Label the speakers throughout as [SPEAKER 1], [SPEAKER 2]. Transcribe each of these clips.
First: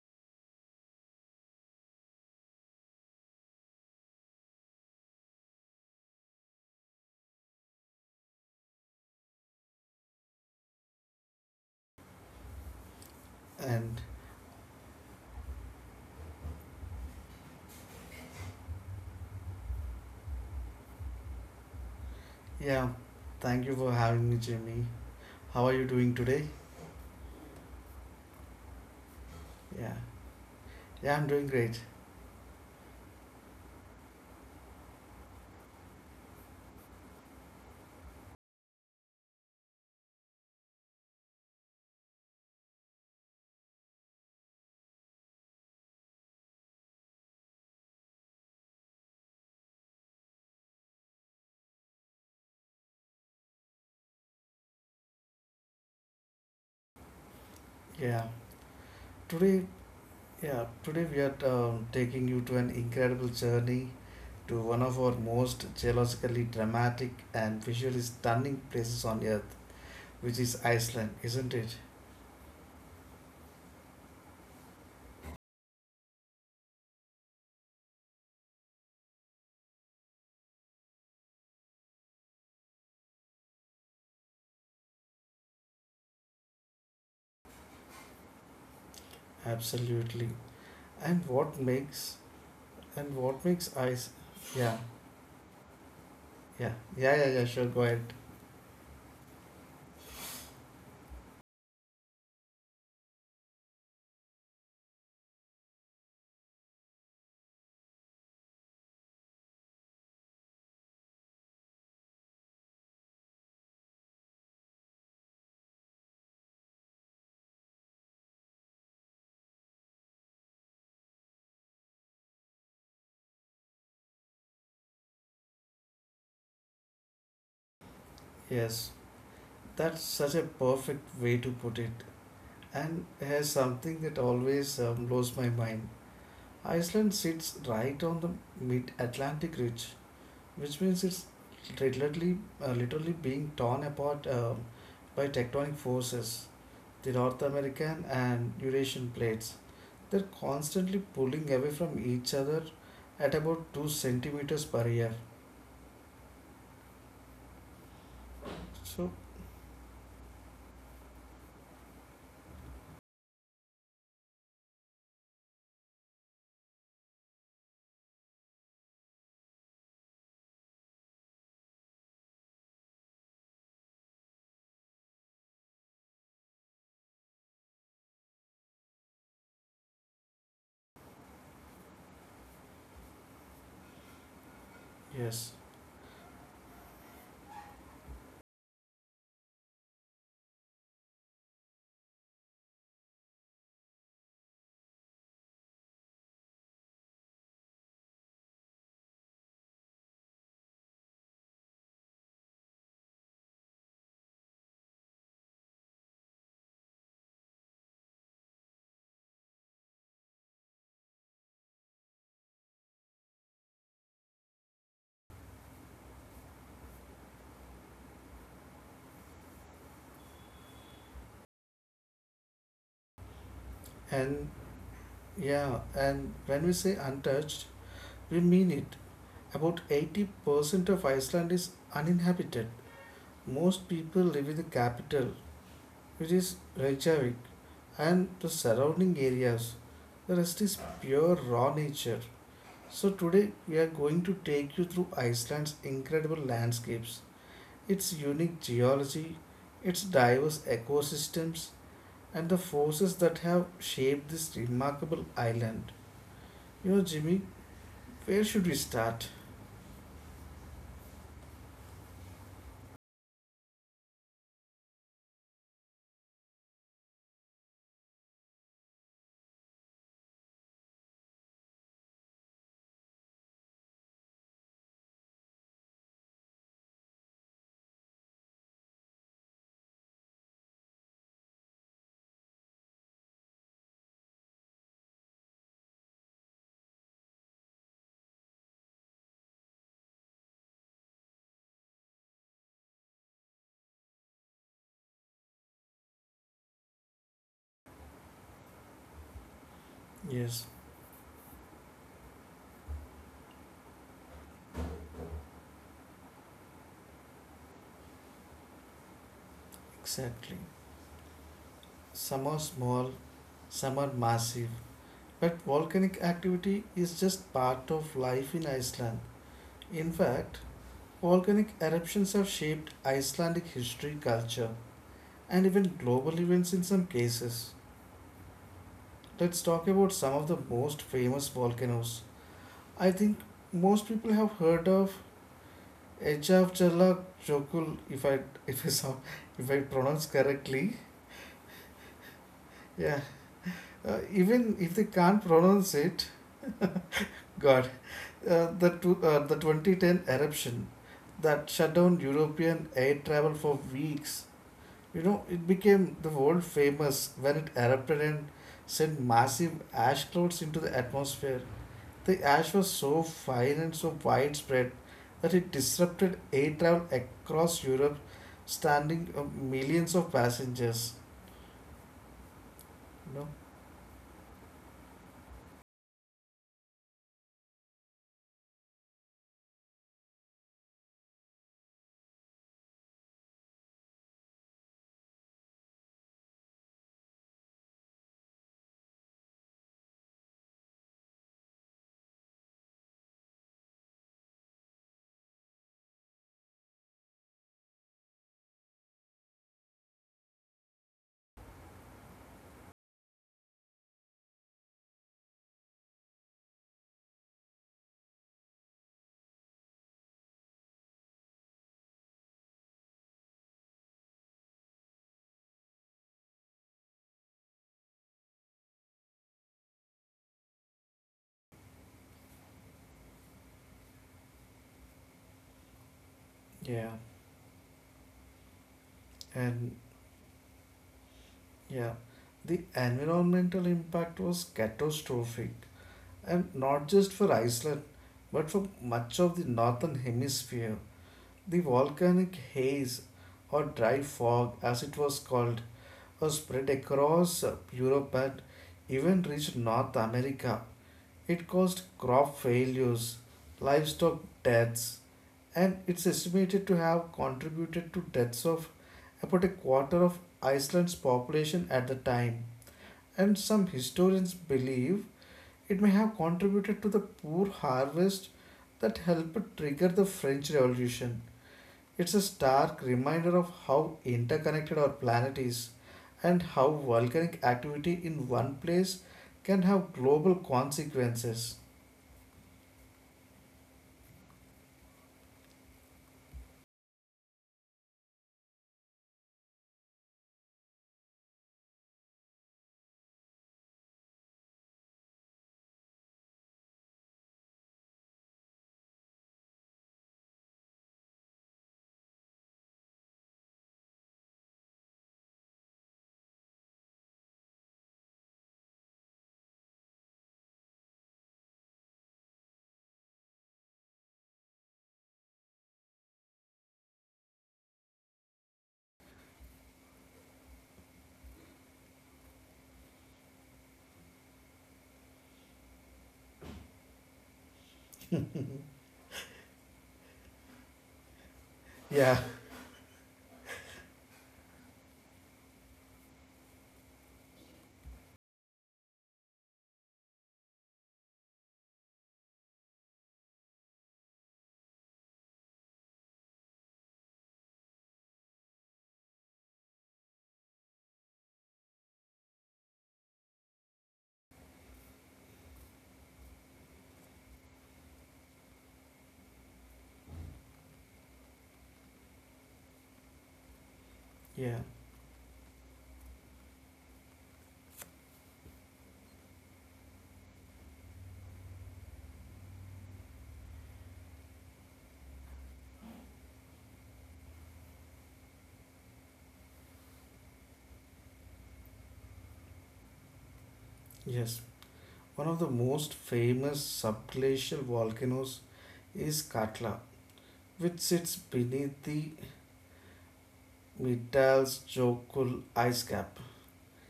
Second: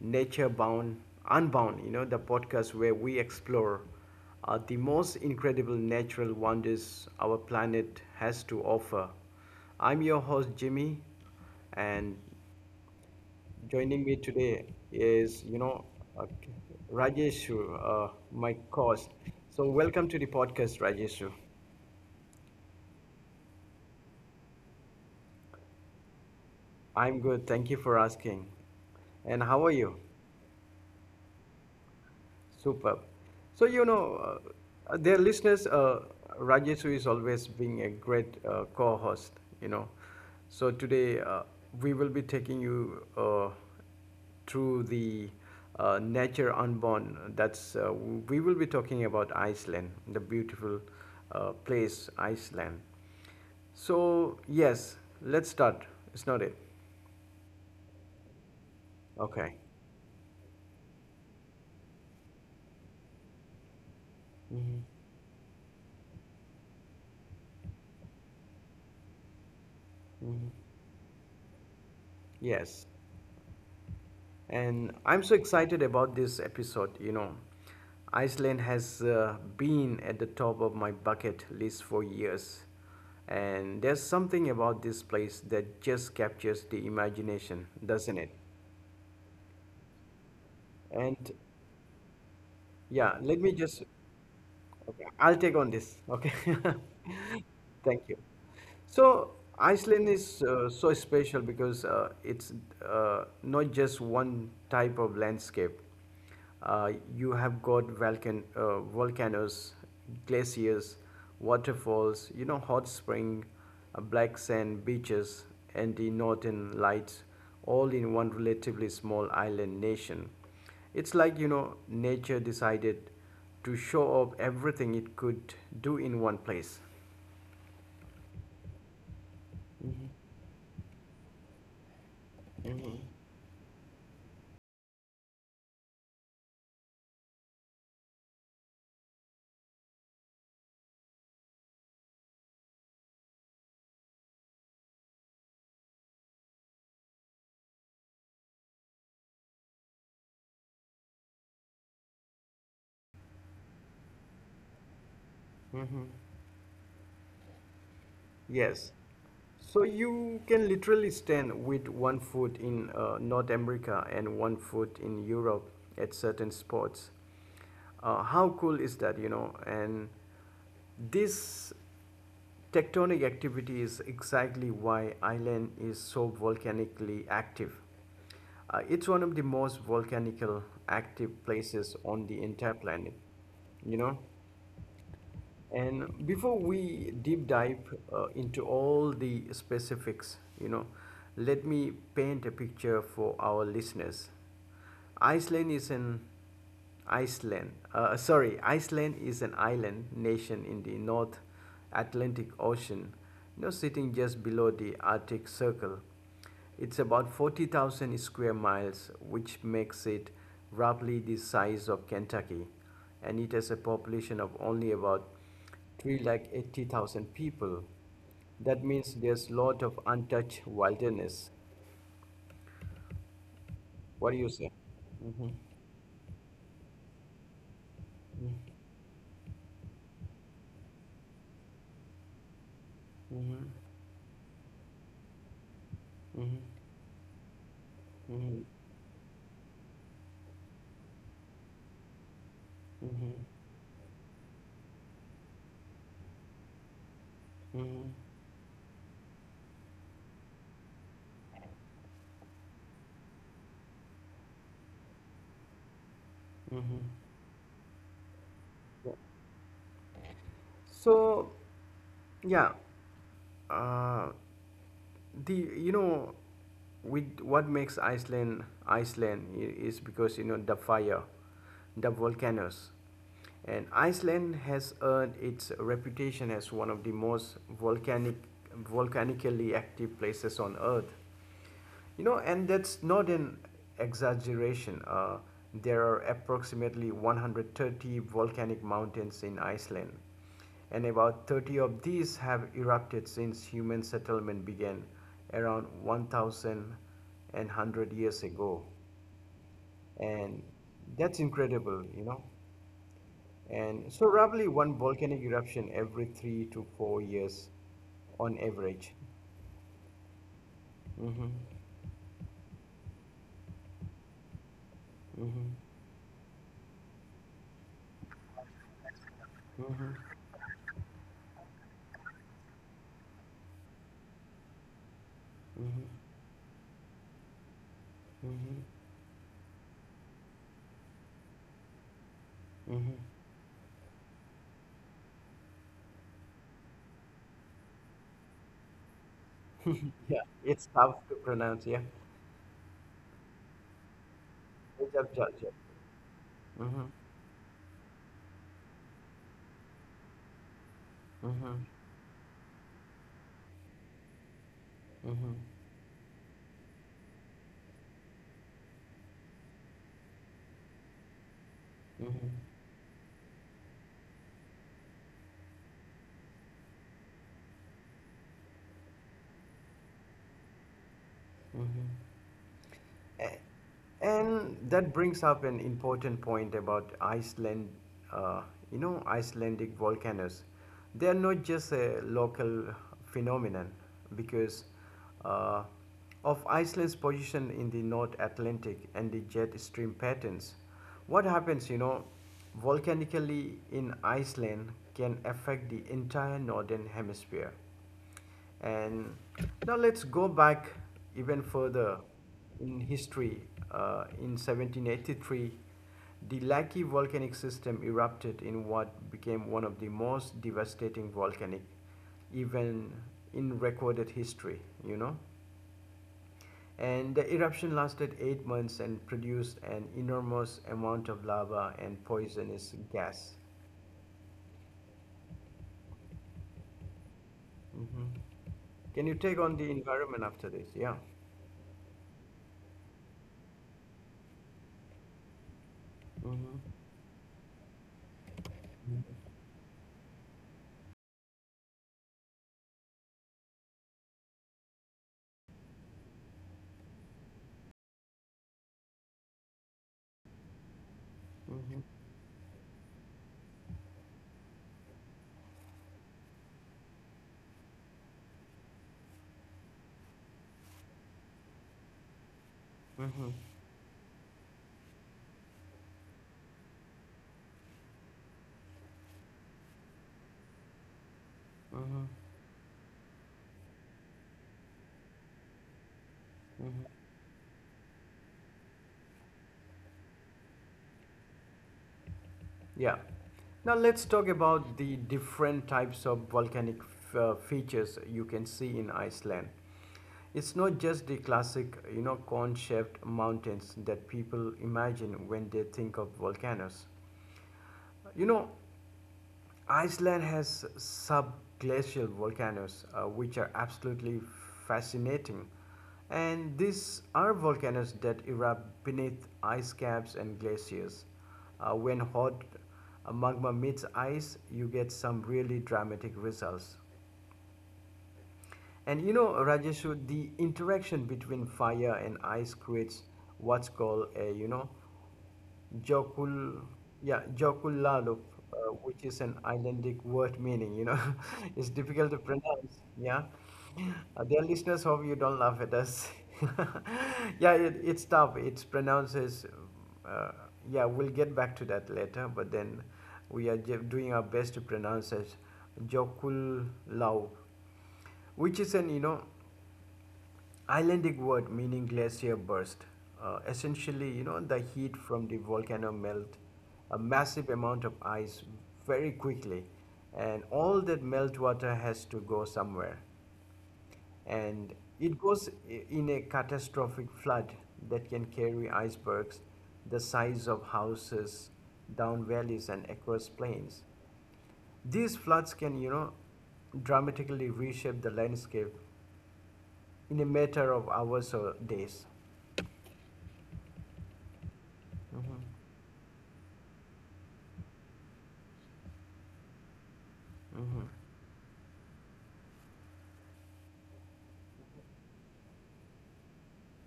[SPEAKER 1] Nature Bound Unbound, the podcast where we explore the most incredible natural wonders our planet has to offer. I'm your host, Jimmy, and
[SPEAKER 2] And
[SPEAKER 1] joining me today is, uh, Rajeshu, my host. So, welcome to the podcast, Rajeshu.
[SPEAKER 2] yeah, thank you for having me, Jimmy. How are you doing today?
[SPEAKER 1] I'm good. Thank you for asking. And how are
[SPEAKER 2] Yeah,
[SPEAKER 1] you?
[SPEAKER 2] yeah, I'm doing great.
[SPEAKER 1] Superb. So, dear listeners, Rajesu is always being a great co host, you know. So, today we will be taking you through the nature unborn. That's we will be talking about Iceland, the beautiful place, Iceland. So, yes, let's start. It's not it.
[SPEAKER 2] Yeah,
[SPEAKER 1] Okay.
[SPEAKER 2] today, yeah, today we are taking you to an incredible journey to
[SPEAKER 1] Hmm.
[SPEAKER 2] one of our most geologically dramatic and visually stunning places on Earth, which
[SPEAKER 1] Hmm.
[SPEAKER 2] is Iceland, isn't it?
[SPEAKER 1] Yes. And I'm so excited about this episode. Iceland has been at the top of my bucket list for years. And there's something about this place that just captures the imagination, doesn't it?
[SPEAKER 2] Absolutely. And
[SPEAKER 1] And
[SPEAKER 2] what makes and
[SPEAKER 1] Yeah,
[SPEAKER 2] what makes ice? Yeah,
[SPEAKER 1] okay, I'll take on this. Okay.
[SPEAKER 2] yeah, yeah, yeah, yeah. Sure, go ahead.
[SPEAKER 1] Thank you. So Iceland is so special because it's not just one type of landscape. You have got volcanoes, glaciers, waterfalls, hot spring, black sand beaches, and the northern lights, all in one relatively small island nation. It's like, nature decided to show off everything it could do in one place.
[SPEAKER 2] Yes, that's such a perfect way to put it.
[SPEAKER 1] Mm-hmm.
[SPEAKER 2] And has something that always blows my mind. Iceland sits right on the mid-Atlantic ridge, which means it's literally being torn apart by tectonic forces. The North American and Eurasian plates, they're constantly pulling away from each other at about 2 centimeters per year.
[SPEAKER 1] Mm-hmm. Yes.
[SPEAKER 2] So,
[SPEAKER 1] So you can literally stand with one foot in North America and one foot in Europe at certain spots. How cool is that, you know? And this tectonic activity is exactly why Iceland is so volcanically active. It's one of the most volcanical active places on the entire planet, you know?
[SPEAKER 2] yes.
[SPEAKER 1] And before we deep dive into all the specifics, let me paint a picture for our listeners. Iceland is an Iceland is an island nation in the North Atlantic Ocean, sitting just below the Arctic Circle. It's about 40,000 square miles, which makes it roughly the size of Kentucky, and it has a population of only about 380,000 people. That means there's a lot of untouched wilderness. What do
[SPEAKER 2] And
[SPEAKER 1] you say? Mhm.
[SPEAKER 2] yeah, and when we say untouched, we mean it. About 80% of Iceland is uninhabited.
[SPEAKER 1] Mhm.
[SPEAKER 2] Most people live in the capital, which is
[SPEAKER 1] Mhm.
[SPEAKER 2] Reykjavik, and the
[SPEAKER 1] Mhm.
[SPEAKER 2] surrounding areas. The rest is pure raw nature. So,
[SPEAKER 1] Mhm.
[SPEAKER 2] today we are going to take you through Iceland's incredible landscapes,
[SPEAKER 1] Mhm.
[SPEAKER 2] its
[SPEAKER 1] Mhm.
[SPEAKER 2] unique geology, its diverse ecosystems, and the forces that have shaped this remarkable island. You
[SPEAKER 1] Mhm.
[SPEAKER 2] know, Jimmy, where should we
[SPEAKER 1] Yeah.
[SPEAKER 2] start?
[SPEAKER 1] So, yeah. Uh, the with what makes Iceland is because the fire, the volcanoes, and Iceland has earned its reputation as one of the most volcanically active places on Earth. And that's not an exaggeration. There are approximately 130 volcanic mountains in Iceland, and about 30 of these have erupted since human settlement began around one thousand and hundred years ago. And
[SPEAKER 2] Yes,
[SPEAKER 1] that's incredible. And so, roughly one volcanic eruption every 3 to 4 years on average.
[SPEAKER 2] exactly.
[SPEAKER 1] Hmm.
[SPEAKER 2] Some are small, some are massive, but
[SPEAKER 1] Hmm.
[SPEAKER 2] volcanic activity is just part of life in Iceland.
[SPEAKER 1] Hmm.
[SPEAKER 2] In fact, volcanic eruptions have shaped Icelandic history, culture, and
[SPEAKER 1] Hmm.
[SPEAKER 2] even global events in some cases.
[SPEAKER 1] Hmm.
[SPEAKER 2] Let's talk about some of the most famous volcanoes. I
[SPEAKER 1] Mhm.
[SPEAKER 2] think most people have heard of Eyjafjallajökull, if I saw, if I pronounce
[SPEAKER 1] Yeah, it's
[SPEAKER 2] correctly.
[SPEAKER 1] tough to pronounce. Yeah,
[SPEAKER 2] Yeah, even if they
[SPEAKER 1] it's of
[SPEAKER 2] can't
[SPEAKER 1] Georgia.
[SPEAKER 2] pronounce it,
[SPEAKER 1] Mhm.
[SPEAKER 2] God, the 2010 eruption that
[SPEAKER 1] Mhm.
[SPEAKER 2] shut down European air travel for weeks. You know,
[SPEAKER 1] Mhm.
[SPEAKER 2] it became the world famous when it erupted and sent massive ash clouds into the atmosphere.
[SPEAKER 1] Mhm.
[SPEAKER 2] The ash was so fine and so widespread that it disrupted air travel across Europe, standing millions of passengers.
[SPEAKER 1] Mhm.
[SPEAKER 2] You know,
[SPEAKER 1] A- And that brings up an important point about Iceland, uh, Icelandic volcanoes. They are not just a local phenomenon because uh, of Iceland's position in the North Atlantic and the jet stream patterns. What happens, volcanically in Iceland can affect the entire northern hemisphere. And now let's go back even further in history. In 1783, the Laki volcanic system erupted in what became one of the most devastating volcanic event in recorded history, you know. And the eruption lasted 8 months and produced an enormous amount of lava and poisonous gas.
[SPEAKER 2] yeah,
[SPEAKER 1] Mhm. Can you take on the
[SPEAKER 2] and
[SPEAKER 1] environment after this? Yeah.
[SPEAKER 2] yeah, the environmental impact was catastrophic. And
[SPEAKER 1] Hmm.
[SPEAKER 2] not just for Iceland, but for much of the northern hemisphere, the volcanic haze or dry fog, as it was called, was spread across Europe and even reached North America. It
[SPEAKER 1] Hmm.
[SPEAKER 2] caused crop failures, livestock deaths, and it's estimated to have contributed to deaths of about a quarter of Iceland's population at the time.
[SPEAKER 1] Mm-hmm.
[SPEAKER 2] And some historians believe it may have contributed to the poor harvest that helped trigger the French Revolution.
[SPEAKER 1] Mm-hmm.
[SPEAKER 2] It's a stark reminder of how interconnected our planet is and how
[SPEAKER 1] Mhm.
[SPEAKER 2] volcanic activity in one place can have global consequences.
[SPEAKER 1] Yeah. Now let's talk about the different types of features you can see in Iceland. It's not just the classic, cone-shaped mountains that people imagine when they think of volcanoes. You know, Iceland has subglacial volcanoes, which are absolutely fascinating. And these are volcanoes that erupt beneath ice caps and glaciers. When hot magma meets ice, you get some really dramatic results. And Rajeshu, the interaction between fire and ice creates what's called a, Jokul, yeah, Jokullalup, uh, which is an Icelandic word meaning, it's difficult to
[SPEAKER 2] Yeah,
[SPEAKER 1] pronounce, yeah. Dear listeners, hope you don't laugh at us. Yeah, it's tough. It's pronounced as, uh, yeah, we'll get back to that later, but then we are doing our best to pronounce as Jokullalup which is an Icelandic word meaning glacier burst. Essentially, the heat from the volcano melt a massive amount of ice very quickly, and all that melt water has to go somewhere,
[SPEAKER 2] yeah,
[SPEAKER 1] and it goes in a catastrophic flood that can carry icebergs the size of houses down valleys and across plains. These floods can, dramatically reshape the landscape in a matter of hours or days.
[SPEAKER 2] yes. One of
[SPEAKER 1] Mhm.
[SPEAKER 2] the most famous subglacial volcanoes is Katla, which
[SPEAKER 1] Mhm.
[SPEAKER 2] sits beneath the Mitals Jokul ice cap.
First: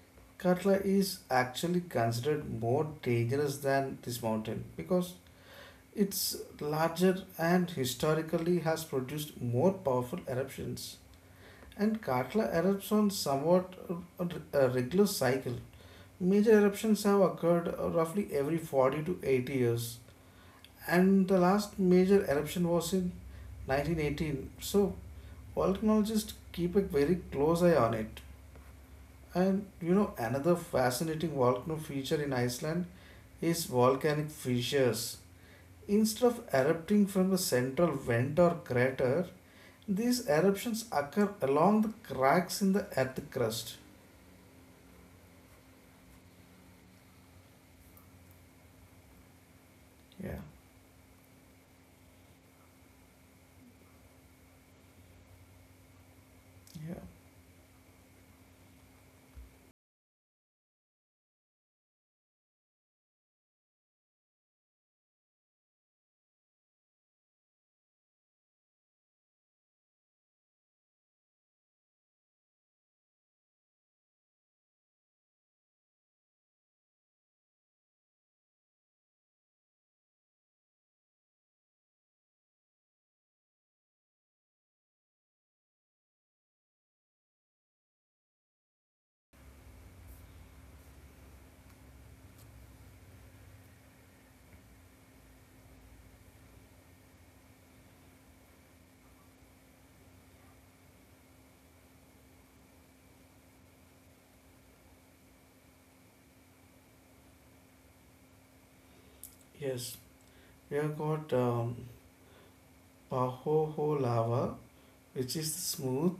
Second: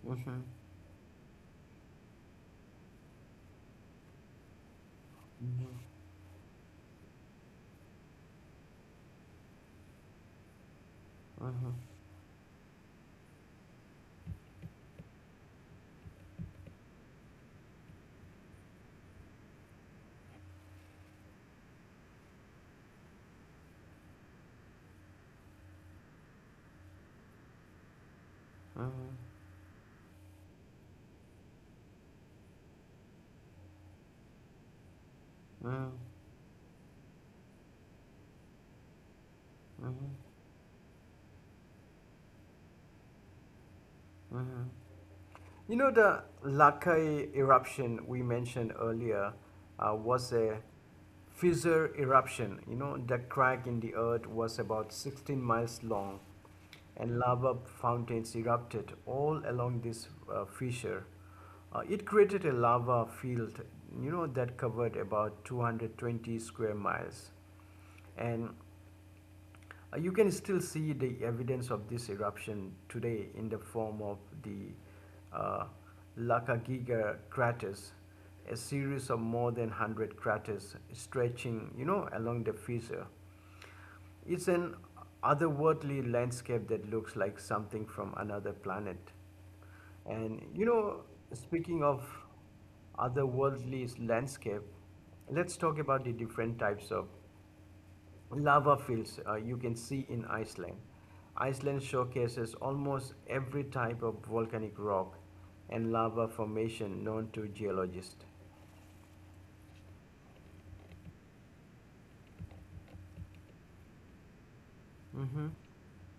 [SPEAKER 1] Mhm.
[SPEAKER 2] Katla is actually considered more dangerous than this mountain because
[SPEAKER 1] Mhm.
[SPEAKER 2] it's larger and historically has produced more powerful eruptions.
[SPEAKER 1] Mhm. Mhm.
[SPEAKER 2] And Katla erupts on somewhat a regular cycle. Major eruptions have occurred roughly every 40 to 80 years, and the last major eruption was in 1918. So, volcanologists keep a very close eye on it.
[SPEAKER 1] Mhm.
[SPEAKER 2] Another fascinating volcano feature in Iceland is volcanic fissures. Instead of erupting from the central vent or crater,
[SPEAKER 1] Mhm.
[SPEAKER 2] these eruptions occur along the cracks in the earth crust.
[SPEAKER 1] Mhm. The Lakai eruption we mentioned earlier was
[SPEAKER 2] Yeah,
[SPEAKER 1] a fissure eruption. The crack in the earth was about 16 miles long
[SPEAKER 2] yeah,
[SPEAKER 1] and lava fountains erupted all along this fissure. It created a lava field, that covered about 220 square miles. And you can still see the evidence of this eruption today in the form of the uh, Lakagiga craters, a series of more than 100 craters stretching, along the fissure. It's an otherworldly landscape that looks like something from another planet. And speaking of otherworldly landscape, let's talk about the different types of lava fields you can see in Iceland. Iceland showcases almost every type of volcanic rock and lava formation known to geologists.
[SPEAKER 2] yes. We have got Pahoho lava, which
[SPEAKER 1] Mm-hmm.
[SPEAKER 2] is the smooth,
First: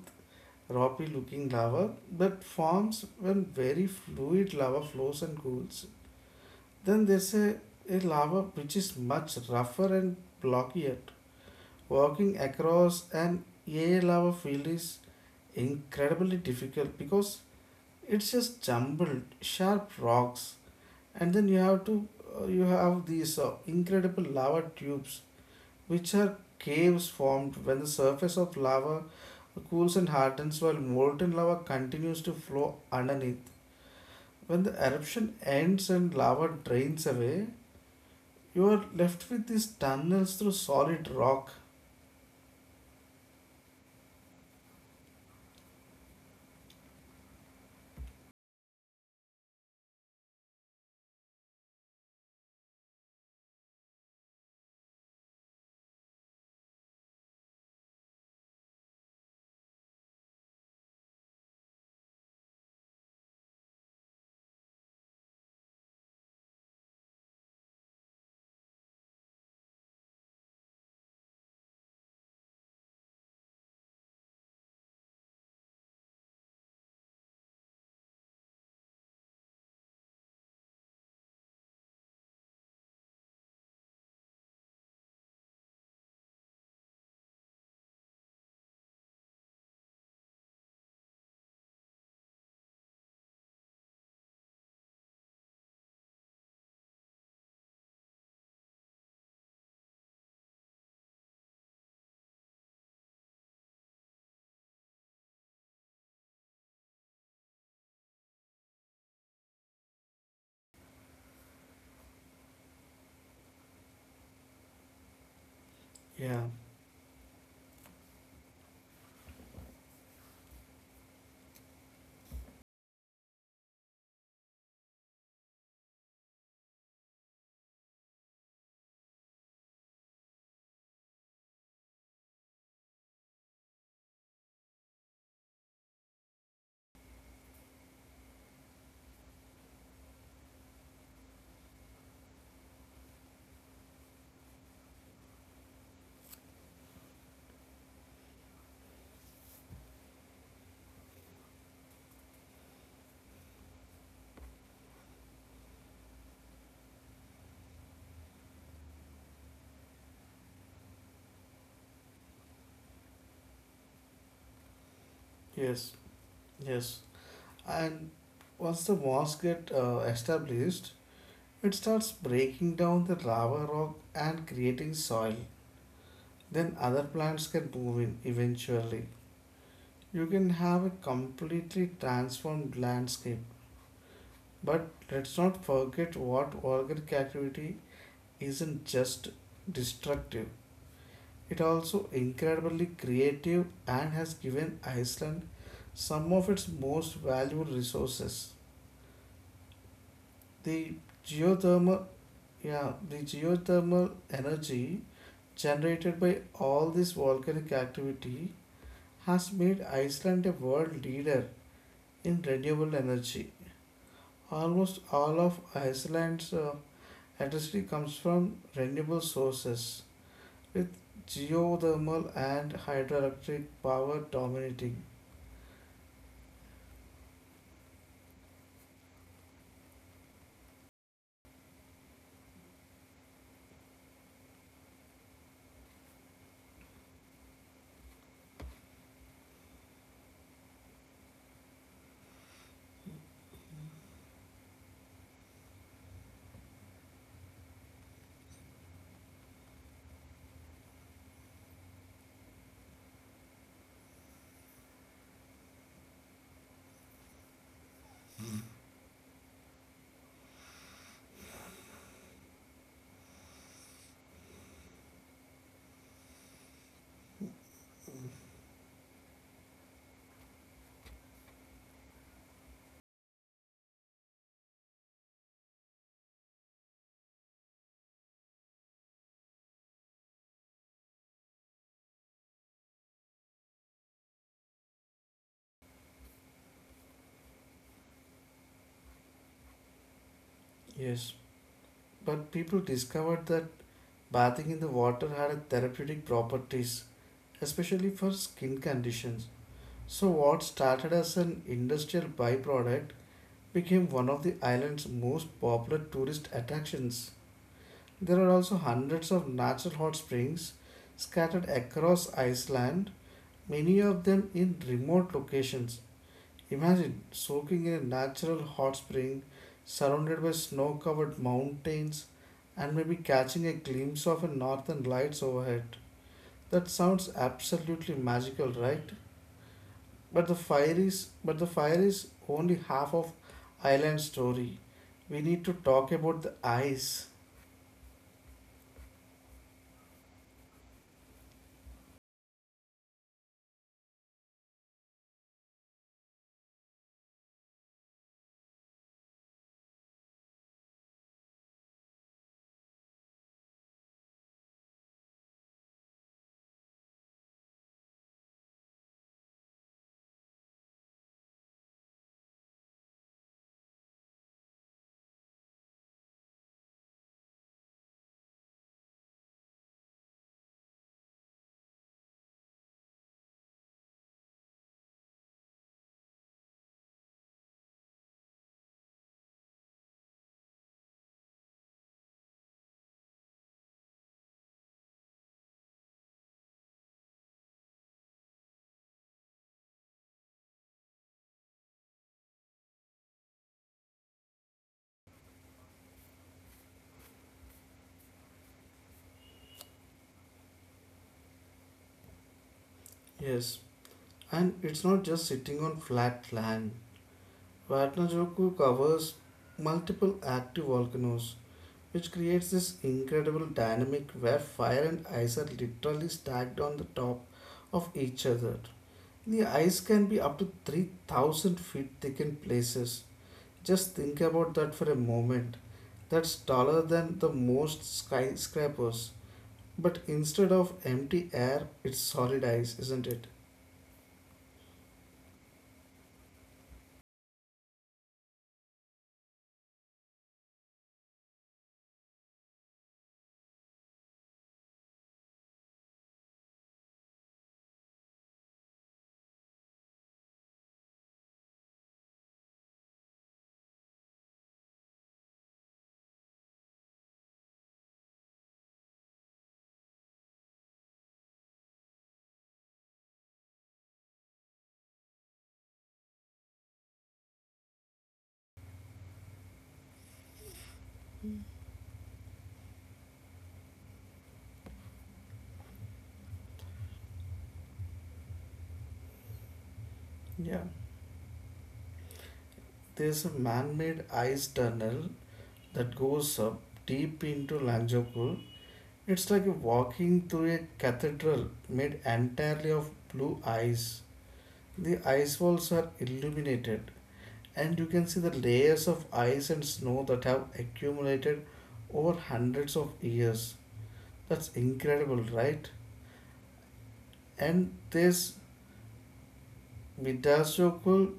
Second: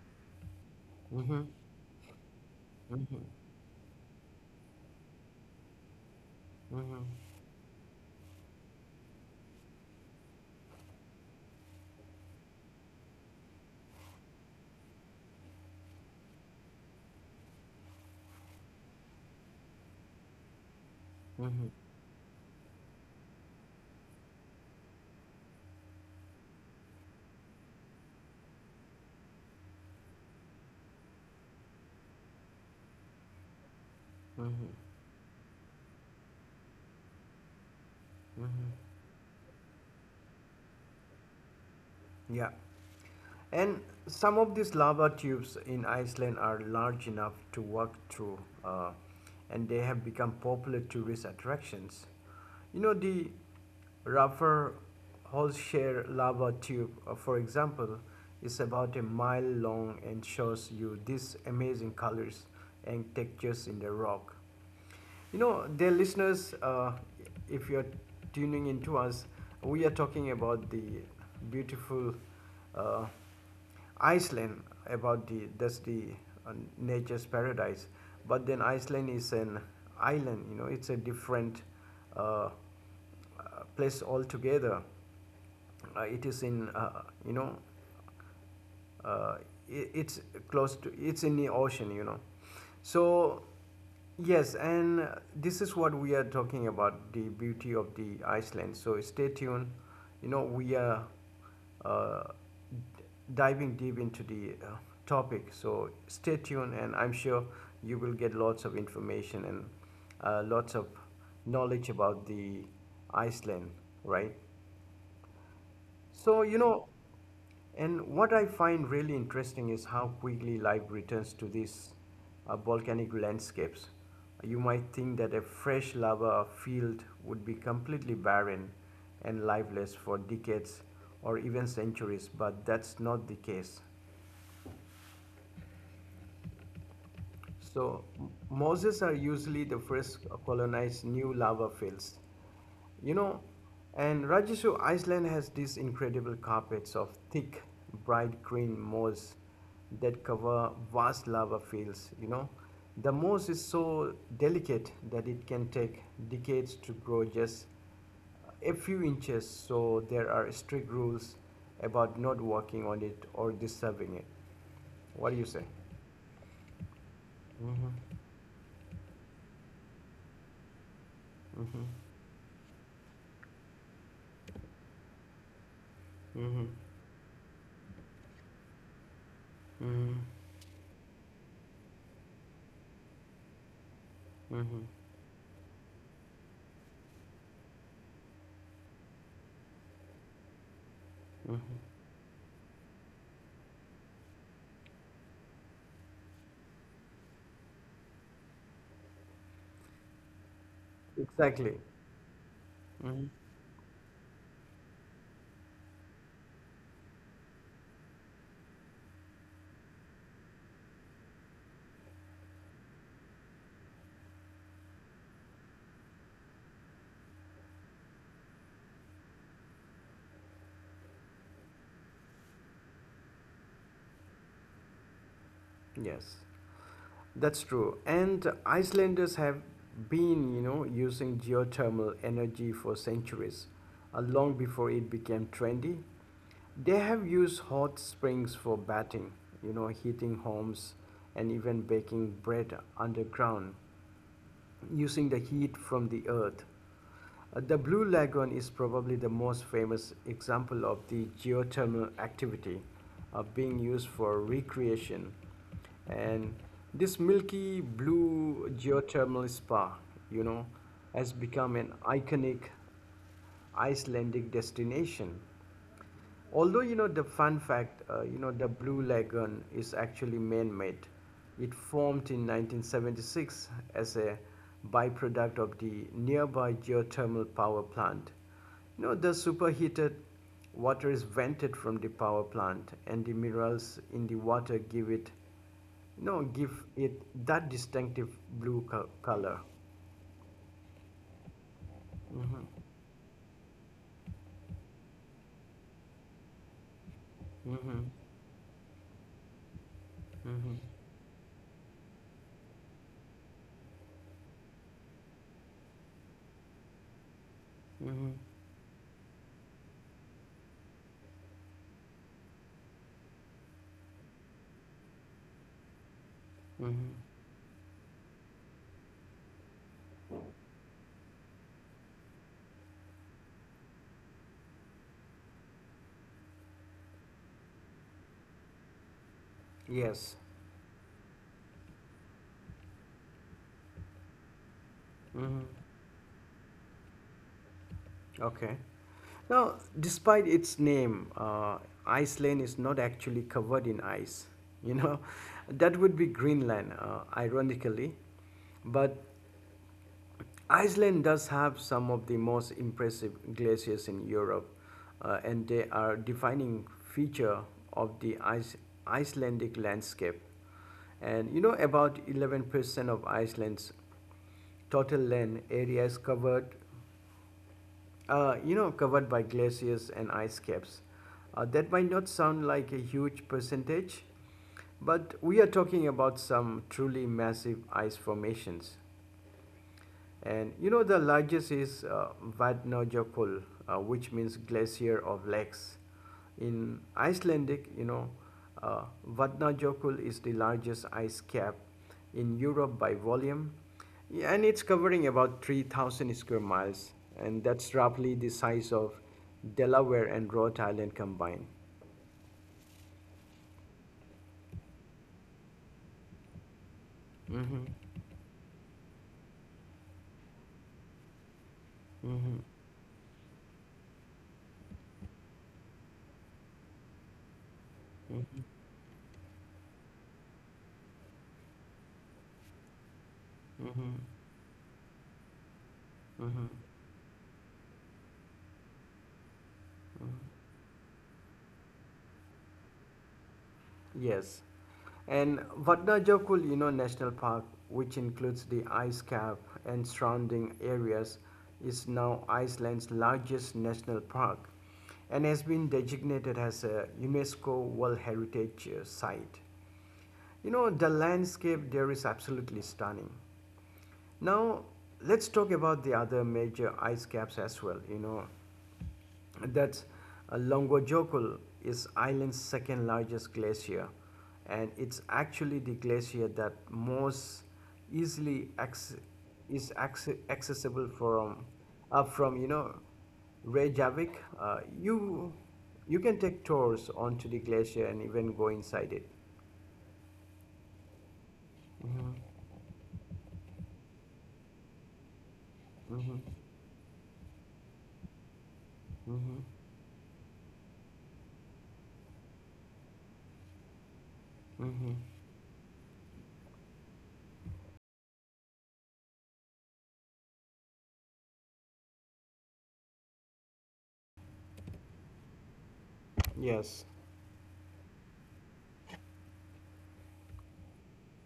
[SPEAKER 2] rocky
[SPEAKER 1] Mm-hmm.
[SPEAKER 2] looking lava that forms
[SPEAKER 1] Mm-hmm.
[SPEAKER 2] when very fluid lava flows and cools.
[SPEAKER 1] Mm-hmm.
[SPEAKER 2] Then there's a lava which is much rougher and blockier. Walking across an A lava field is incredibly difficult because it's just jumbled, sharp rocks, and then you have these incredible lava tubes which are caves formed when the surface of lava cools and hardens while molten lava continues to flow underneath. When
[SPEAKER 1] Mm-hmm.
[SPEAKER 2] the eruption ends and lava drains away, you
[SPEAKER 1] Mm-hmm.
[SPEAKER 2] are left with these tunnels through solid rock.
[SPEAKER 1] Yeah. And some of these lava tubes in Iceland are large enough to walk through, uh, and they have become popular tourist attractions. The Raffer Holshare lava tube, for example, is about a mile long and shows you these amazing colors and textures in the rock. Dear listeners, if you're tuning in to us, we are talking about the beautiful uh, Iceland, about the that's the uh, nature's paradise. But then Iceland is an island. It's a different uh, uh, place altogether. It is in uh, I- it's close to it's in the ocean so yes, and this is what we are talking about the beauty of the Iceland, so stay tuned. We are uh, diving deep into the topic, so stay tuned and I'm sure you will get lots of information and lots of knowledge about the Iceland, right? So,
[SPEAKER 2] Yeah,
[SPEAKER 1] and what I find really interesting is how quickly life returns to these volcanic landscapes. You might think that a fresh lava field would be completely barren and lifeless for decades or even centuries, but that's not the case. So mosses are usually the first colonized new lava fields. You know, and Rajesu, Iceland has these incredible carpets of thick, bright green moss that cover vast lava fields. The moss is so delicate that it can take decades to grow just a few inches. So there are strict rules about not walking on it or disturbing it. What do you say?
[SPEAKER 2] yes, yes.
[SPEAKER 1] Mm-hmm.
[SPEAKER 2] And once the walls get established,
[SPEAKER 1] Mm-hmm.
[SPEAKER 2] it starts breaking down the lava rock and creating soil.
[SPEAKER 1] Mm-hmm.
[SPEAKER 2] Then other plants can move in eventually.
[SPEAKER 1] Mm-hmm.
[SPEAKER 2] You can have a completely transformed landscape.
[SPEAKER 1] Mm-hmm.
[SPEAKER 2] But let's not forget what organic activity isn't just destructive. It
[SPEAKER 1] Mm-hmm.
[SPEAKER 2] also incredibly creative and has given Iceland some of its most valuable resources. The
[SPEAKER 1] Exactly.
[SPEAKER 2] geothermal yeah, the
[SPEAKER 1] Mhm.
[SPEAKER 2] geothermal energy generated by all this volcanic activity has made Iceland a world leader in renewable energy. Almost all of Iceland's electricity comes from renewable sources, with geothermal and hydroelectric power dominating.
[SPEAKER 1] Yes, that's true. And Icelanders have been, using geothermal energy for centuries, long before it became trendy. They have used hot springs for bathing, heating homes, and even baking bread underground, using the heat from the earth. The Blue Lagoon is probably the most famous example of the geothermal activity being used for recreation. And this milky blue geothermal spa, you know, has become an iconic Icelandic destination. Although the fun fact, the Blue Lagoon is actually man-made. It formed in 1976 as a byproduct of the nearby geothermal power plant. The superheated water is vented from the power plant, and the minerals in the water give it that distinctive blue color.
[SPEAKER 2] Yes. But
[SPEAKER 1] Mm-hmm.
[SPEAKER 2] people discovered that bathing in the water had therapeutic properties,
[SPEAKER 1] Mm-hmm.
[SPEAKER 2] especially for skin conditions. So, what
[SPEAKER 1] Mm-hmm.
[SPEAKER 2] started as an industrial byproduct became one of the island's most popular tourist attractions.
[SPEAKER 1] Mm-hmm.
[SPEAKER 2] There are also hundreds of natural hot springs scattered across Iceland, many of them in remote locations.
[SPEAKER 1] Mm-hmm.
[SPEAKER 2] Imagine soaking in a natural hot spring surrounded by snow covered mountains and maybe catching a glimpse of a northern lights overhead. That sounds absolutely magical, right?
[SPEAKER 1] Yes.
[SPEAKER 2] But the fire is only half of island story. We need
[SPEAKER 1] Hmm.
[SPEAKER 2] to talk about the ice.
[SPEAKER 1] Okay. Now, despite its name, Iceland is not actually covered in ice. You know, that would be Greenland, ironically. But Iceland does have some of the most impressive glaciers in Europe, and they are defining feature of the Icelandic landscape. And about 11% of Iceland's total land area is covered by glaciers and ice caps. That might not sound like a huge percentage, but we are talking about some truly massive ice formations. And the largest is Vatnajökull, which means glacier of lakes. In Icelandic, uh, Vatnajökull is the largest ice cap in Europe by volume, yeah, and it's covering about 3,000 square miles, and that's roughly the size of Delaware and Rhode Island combined.
[SPEAKER 2] Yes. And it's not just sitting on flat land.
[SPEAKER 1] Mm-hmm.
[SPEAKER 2] Vatnajoku covers multiple active volcanoes which
[SPEAKER 1] Mm-hmm.
[SPEAKER 2] creates this incredible dynamic where fire and ice are literally stacked on the top of each
[SPEAKER 1] Mm-hmm.
[SPEAKER 2] other. The ice can be up to 3,000 feet thick in places.
[SPEAKER 1] Mm-hmm.
[SPEAKER 2] Just think about that for a moment. That's
[SPEAKER 1] Mm-hmm.
[SPEAKER 2] taller than the most skyscrapers. But instead of empty air, it's solid ice, isn't it?
[SPEAKER 1] Yes. And Vatnajökull, National Park, which includes the ice cap and surrounding areas, is now Iceland's largest national park and has been designated as a UNESCO World Heritage Site. You know, the landscape there is absolutely stunning. Now, let's talk about the other major ice caps as well, you know, that's Longwajokul is Ireland's second largest glacier, and it's actually the glacier that most easily acc- is acc- accessible from up from Reykjavik. You can take tours onto the glacier and even go inside it.
[SPEAKER 2] Yeah.
[SPEAKER 1] Hmm.
[SPEAKER 2] There's a man made ice tunnel that
[SPEAKER 1] Hmm.
[SPEAKER 2] goes up deep into Lanzhou Pool. It's
[SPEAKER 1] Hmm.
[SPEAKER 2] like walking through a cathedral made entirely of blue ice.
[SPEAKER 1] Hmm.
[SPEAKER 2] The ice walls are illuminated, and you can see the layers of ice and snow that have accumulated over hundreds of years. That's incredible, right?
[SPEAKER 1] Yes.
[SPEAKER 2] And this Vidasokul,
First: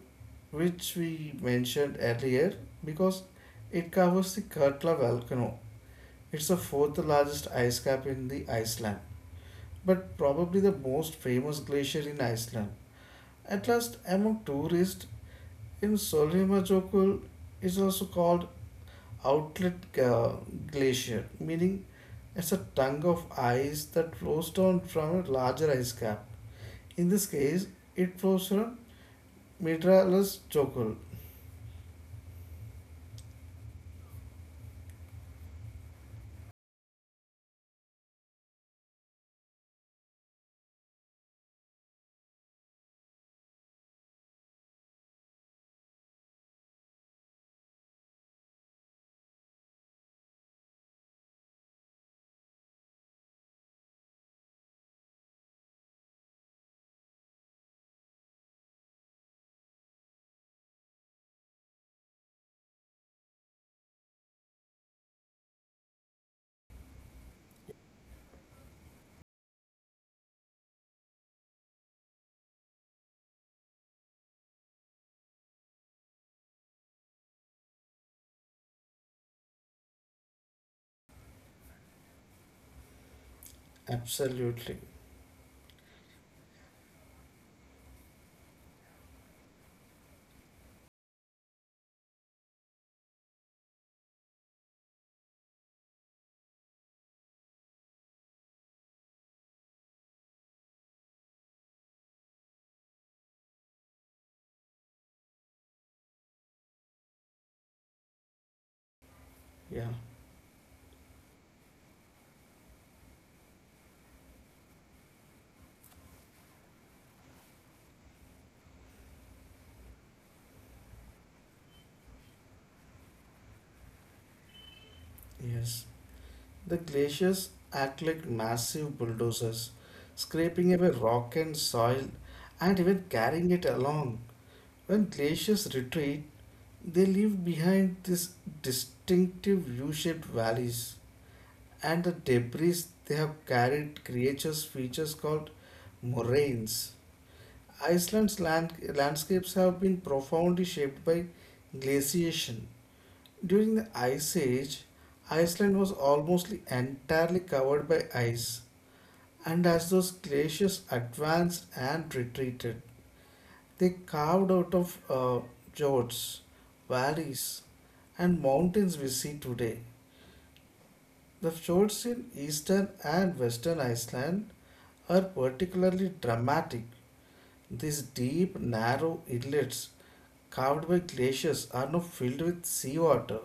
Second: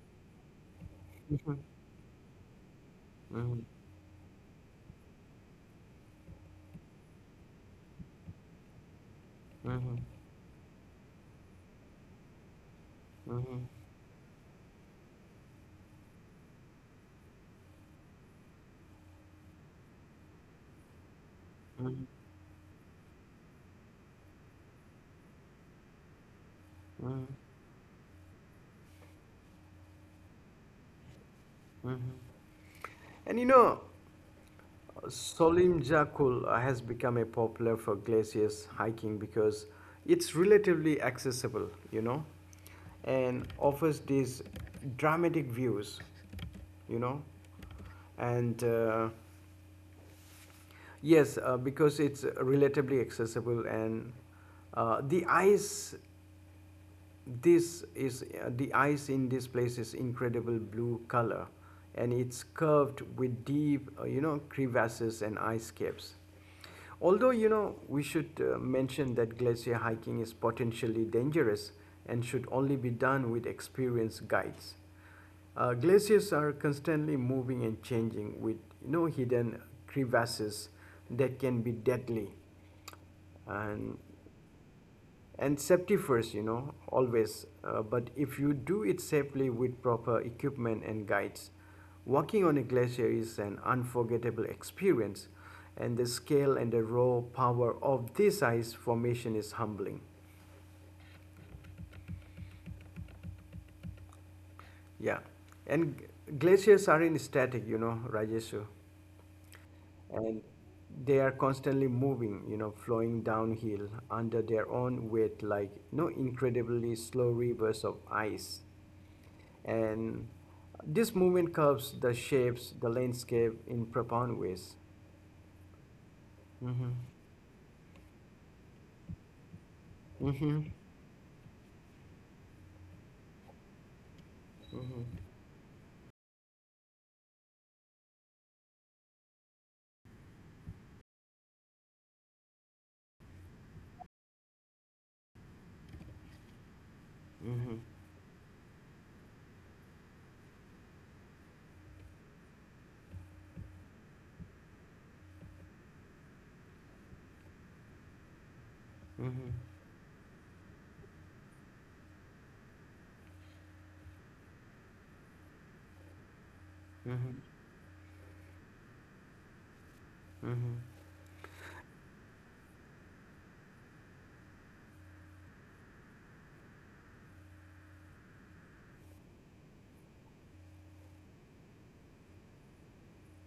[SPEAKER 2] which we
[SPEAKER 1] Hmm.
[SPEAKER 2] mentioned earlier, because
[SPEAKER 1] Hmm.
[SPEAKER 2] it covers the Katla volcano. It's the fourth largest ice cap in the Iceland.
[SPEAKER 1] Hmm.
[SPEAKER 2] But probably the most famous glacier in Iceland.
[SPEAKER 1] Hmm.
[SPEAKER 2] At last, among tourists, in Sólheimajökull is also called Outlet Glacier, meaning
[SPEAKER 1] Hmm.
[SPEAKER 2] it's a tongue of ice that flows down from a larger ice cap. In this case, it flows from Midralas.
[SPEAKER 1] Hmm. And you know. Solim has become a popular for glaciers hiking because it's relatively accessible, you know, and offers these dramatic views, you know, and yes, because it's relatively accessible and the ice, this is, the ice in this place is incredible blue color, and it's curved with deep, you know, crevasses and ice caps. Although, you know, we should mention that glacier hiking is potentially dangerous and should only be done with experienced guides. Glaciers are constantly moving and changing with no hidden crevasses that can be deadly. And
[SPEAKER 2] Absolutely,
[SPEAKER 1] and safety first, you know, always, but if you do it safely with proper equipment and guides, walking on a glacier is an unforgettable experience, and the scale and the raw power of this ice formation is humbling. Yeah. And glaciers aren't static, you know, Rajeshu.
[SPEAKER 2] yeah,
[SPEAKER 1] And they are constantly moving, you know, flowing downhill under their own weight, like no incredibly slow rivers of ice. And this movement curves the shapes, the landscape in profound ways.
[SPEAKER 2] yes. The
[SPEAKER 1] Mm-hmm.
[SPEAKER 2] glaciers act like massive bulldozers,
[SPEAKER 1] Mm-hmm.
[SPEAKER 2] scraping away rock and soil and even carrying it along. When
[SPEAKER 1] Mm-hmm.
[SPEAKER 2] glaciers retreat, they leave behind these distinctive U shaped valleys, and the debris they have carried creatures features called moraines.
[SPEAKER 1] Mm-hmm.
[SPEAKER 2] Iceland's landscapes have been profoundly shaped by glaciation. During the Ice Age, Iceland was almost entirely covered by ice, and as those glaciers advanced and retreated, they carved out of fjords,
[SPEAKER 1] Mm-hmm.
[SPEAKER 2] valleys, and mountains we see today.
[SPEAKER 1] Mm-hmm.
[SPEAKER 2] The fjords in eastern and western Iceland are particularly dramatic. These deep, narrow inlets carved by glaciers are now filled with seawater,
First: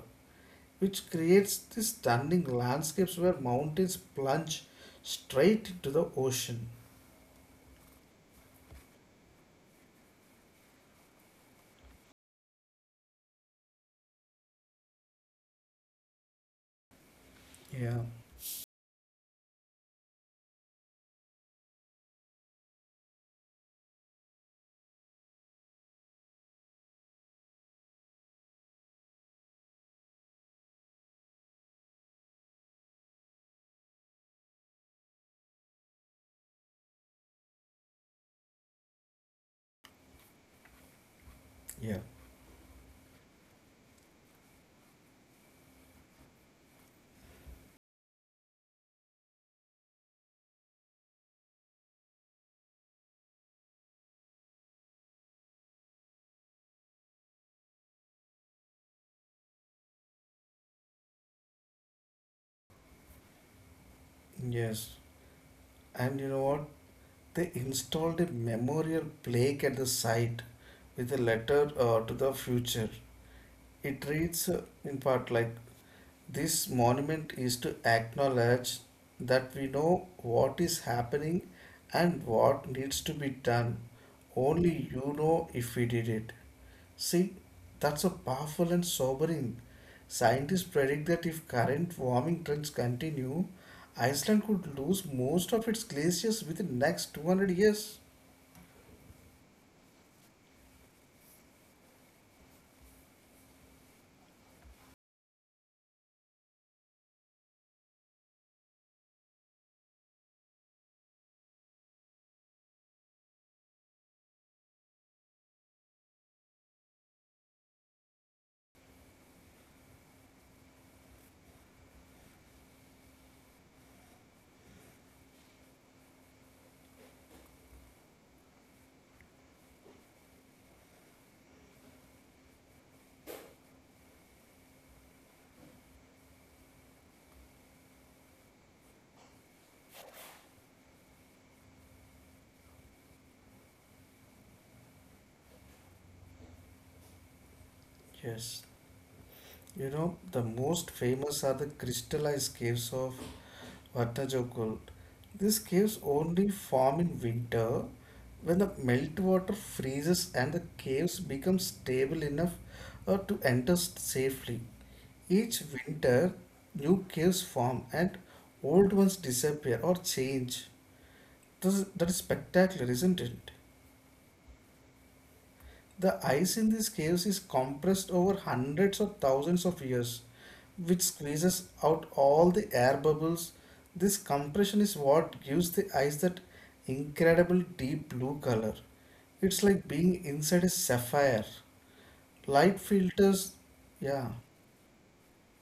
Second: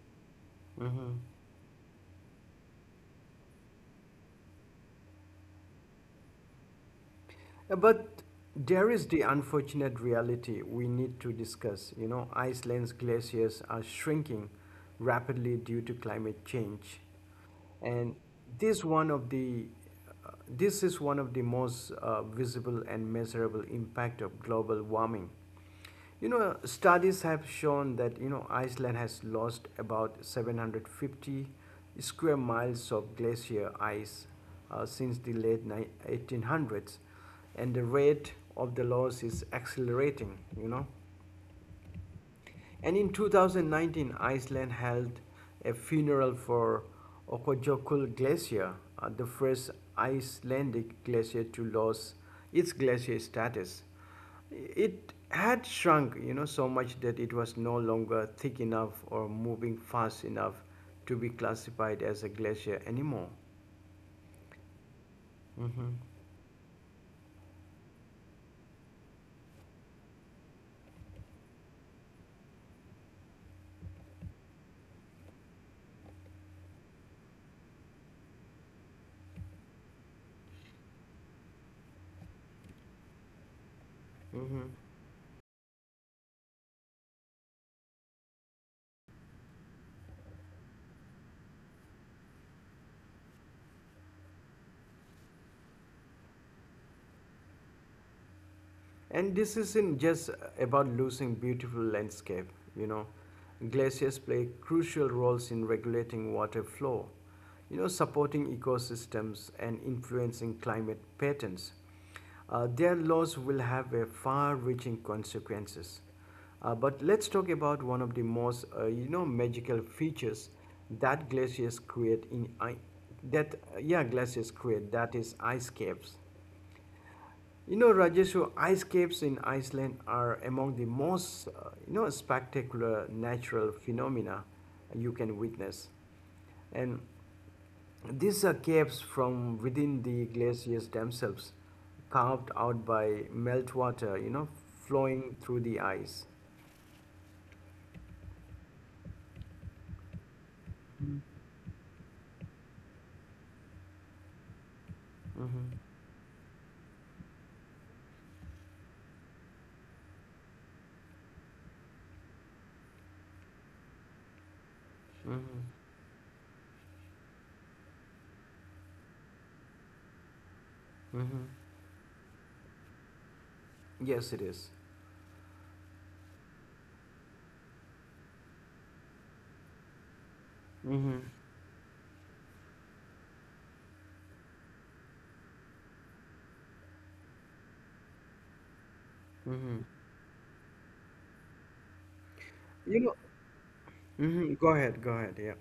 [SPEAKER 2] which
[SPEAKER 1] Mm-hmm.
[SPEAKER 2] creates these stunning landscapes where mountains plunge straight into the ocean.
[SPEAKER 1] But there is the unfortunate reality we need to discuss. You know, Iceland's glaciers are shrinking rapidly due to climate change.
[SPEAKER 2] Yeah,
[SPEAKER 1] And this one of the this is one of the most visible and measurable impact of global warming. You know, studies have shown that, you know, Iceland has lost about 750 square miles of glacier ice since the late 1800s, and the rate of the loss is accelerating, you know.
[SPEAKER 2] yeah.
[SPEAKER 1] And in 2019, Iceland held a funeral for Okojokull Glacier, the first Icelandic glacier to lose its glacier status. It had shrunk, you know, so much that it was no longer thick enough or moving fast enough to be classified as a glacier anymore.
[SPEAKER 2] Yes.
[SPEAKER 1] Mm-hmm.
[SPEAKER 2] And you know what? They installed a memorial plaque at the site with a letter to the future. It reads in part like this monument is to acknowledge that we know what is happening and what needs to be done.
[SPEAKER 1] Mm-hmm.
[SPEAKER 2] Only you know if we did it. See, that's a powerful and sobering. Scientists predict that if current warming trends continue, Iceland could lose most of its glaciers within the next 200 years.
[SPEAKER 1] And this isn't just about losing beautiful landscape, you know. Glaciers play crucial roles in regulating water flow, you know, supporting ecosystems and influencing climate patterns. Their loss will have a far-reaching consequences. But let's talk about one of the most, you know, magical features that that yeah glaciers create. That is ice caves. You know, Rajeshu, ice caves in Iceland are among the most, you know, spectacular natural phenomena you can witness. And these are caves from within the glaciers themselves, carved out by meltwater, you know, flowing through the ice.
[SPEAKER 2] Yes, the most famous are the crystallized caves of Vatnajökull. These
[SPEAKER 1] Mm-hmm.
[SPEAKER 2] caves only form in winter when the meltwater freezes and the caves become stable enough to enter safely. Each
[SPEAKER 1] Mm-hmm.
[SPEAKER 2] winter, new caves form and old ones disappear or change.
[SPEAKER 1] Mm-hmm.
[SPEAKER 2] That is spectacular, isn't it?
[SPEAKER 1] Yes, it is.
[SPEAKER 2] The ice in these caves is compressed over hundreds of thousands of years, which
[SPEAKER 1] Mm-hmm.
[SPEAKER 2] squeezes out all the air bubbles. This compression is what gives the ice that incredible deep blue color. It's
[SPEAKER 1] Mm-hmm.
[SPEAKER 2] like being inside a sapphire. Light
[SPEAKER 1] You know,
[SPEAKER 2] filters, yeah.
[SPEAKER 1] mm-hmm. Go ahead, go ahead, yeah.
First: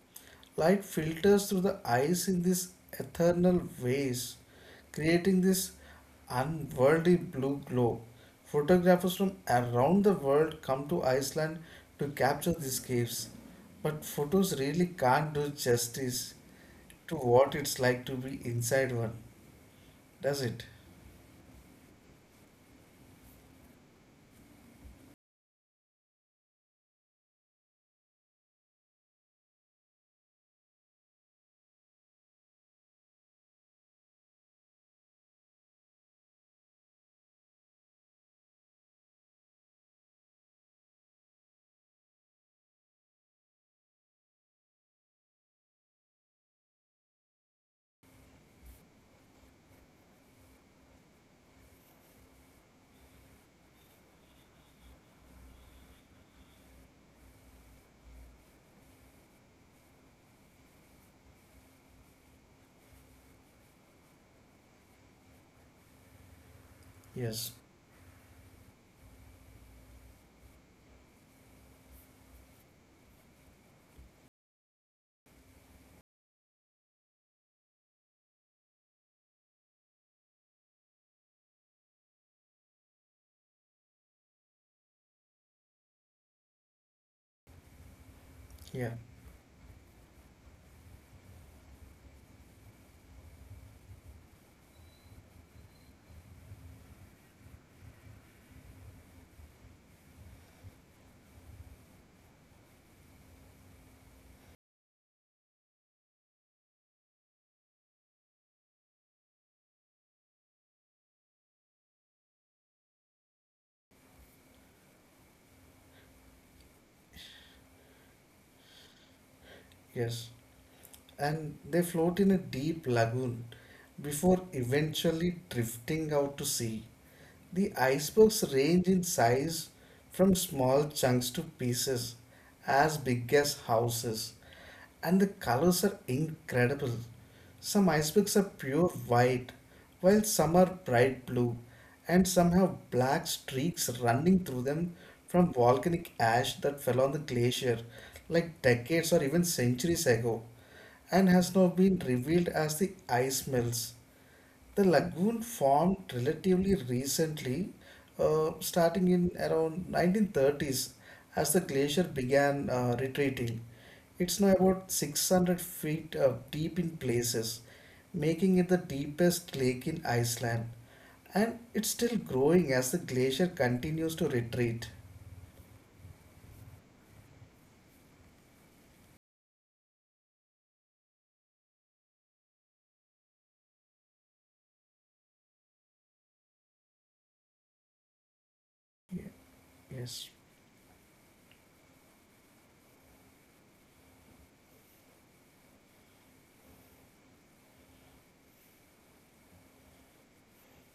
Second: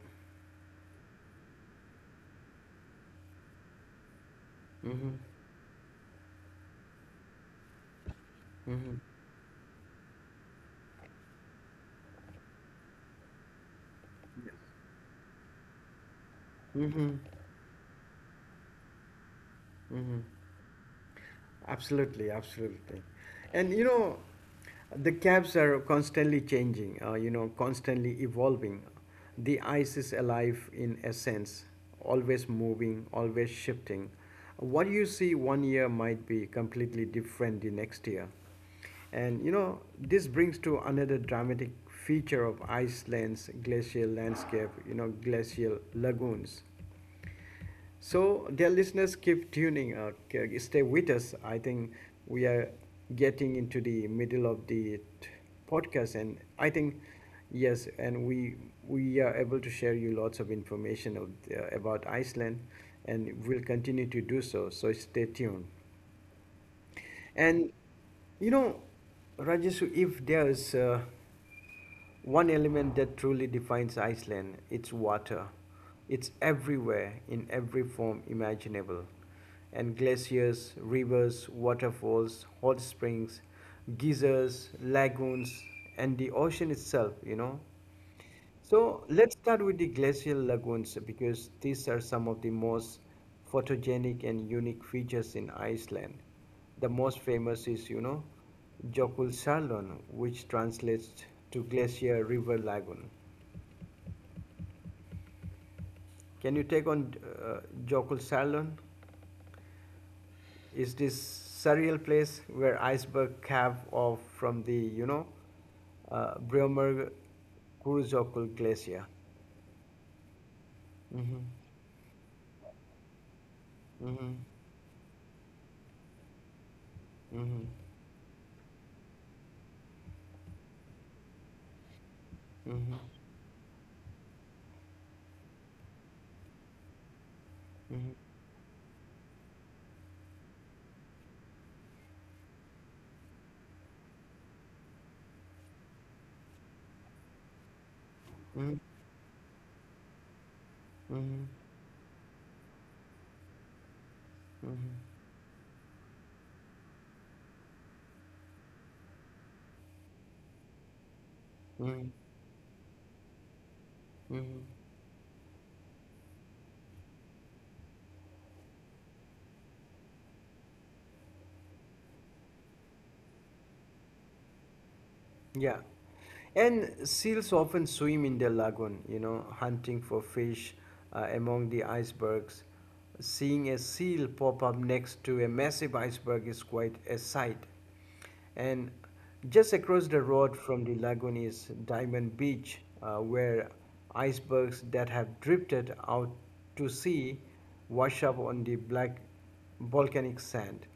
[SPEAKER 2] Light filters through the eyes in these eternal ways,
[SPEAKER 1] Mm-hmm.
[SPEAKER 2] creating this unworldly blue glow. Photographers from around the world come to Iceland to capture these caves, but photos really
[SPEAKER 1] Mm-hmm.
[SPEAKER 2] can't do justice
[SPEAKER 1] Mm-hmm.
[SPEAKER 2] to what it's like to be inside one,
[SPEAKER 1] Mm-hmm.
[SPEAKER 2] does it?
[SPEAKER 1] Absolutely, absolutely. And you know, the cabs are constantly changing, you know, constantly evolving. The ice is alive in essence, always moving, always shifting. What you see one year might be completely different the next year. And you know, this brings to another dramatic feature of Iceland's glacial landscape, you know, glacial lagoons. So, dear listeners, keep tuning. Stay with us. I think we are getting into the middle of the podcast, and I think yes, and we are able to share you lots of information of, about Iceland, and we'll continue to do so. So, stay tuned.
[SPEAKER 2] Yes,
[SPEAKER 1] And you know, Rajesh, if there's one element that truly defines Iceland, it's water. It's everywhere in every form imaginable. And glaciers, rivers, waterfalls, hot springs, geysers, lagoons, and the ocean itself, you know.
[SPEAKER 2] yeah,
[SPEAKER 1] So let's start with the glacial lagoons because these are some of the most photogenic and unique features in Iceland. The most famous is, you know, Jökulsárlón, which translates to glacier river lagoon. Can you take on Jökulsárlón? Is this surreal place where iceberg calve off from the, you know, Bremer Kurjökull glacier?
[SPEAKER 2] yes.
[SPEAKER 1] Mm-hmm.
[SPEAKER 2] And they float in a deep lagoon
[SPEAKER 1] Mm-hmm.
[SPEAKER 2] before eventually drifting out to sea.
[SPEAKER 1] Mm-hmm.
[SPEAKER 2] The icebergs range in size from small chunks to pieces as
[SPEAKER 1] Mm-hmm.
[SPEAKER 2] big as houses, and the colors are incredible. Some
[SPEAKER 1] Mm-hmm.
[SPEAKER 2] icebergs are pure white, while some are bright blue, and some have black streaks running through them from volcanic ash that fell on the glacier like
[SPEAKER 1] Mm-hmm.
[SPEAKER 2] decades or even centuries ago and
[SPEAKER 1] Mm-hmm.
[SPEAKER 2] has now been revealed as the ice melts. The
[SPEAKER 1] Mm-hmm.
[SPEAKER 2] lagoon formed relatively recently, starting in around 1930s as the
[SPEAKER 1] Mm-hmm.
[SPEAKER 2] glacier
[SPEAKER 1] Mm-hmm.
[SPEAKER 2] began retreating. It's now
[SPEAKER 1] Mm-hmm.
[SPEAKER 2] about 600 feet deep in places, making it the deepest lake in Iceland. And it's still growing as the glacier continues to retreat.
[SPEAKER 1] Yeah, and seals often swim in the lagoon, you know, hunting for fish among the icebergs. Seeing a seal pop up next to a massive iceberg is quite a sight. And
[SPEAKER 2] Ye-
[SPEAKER 1] just across the
[SPEAKER 2] Yes.
[SPEAKER 1] road from the lagoon is Diamond Beach, where icebergs that have drifted out to sea wash up on the black volcanic sand.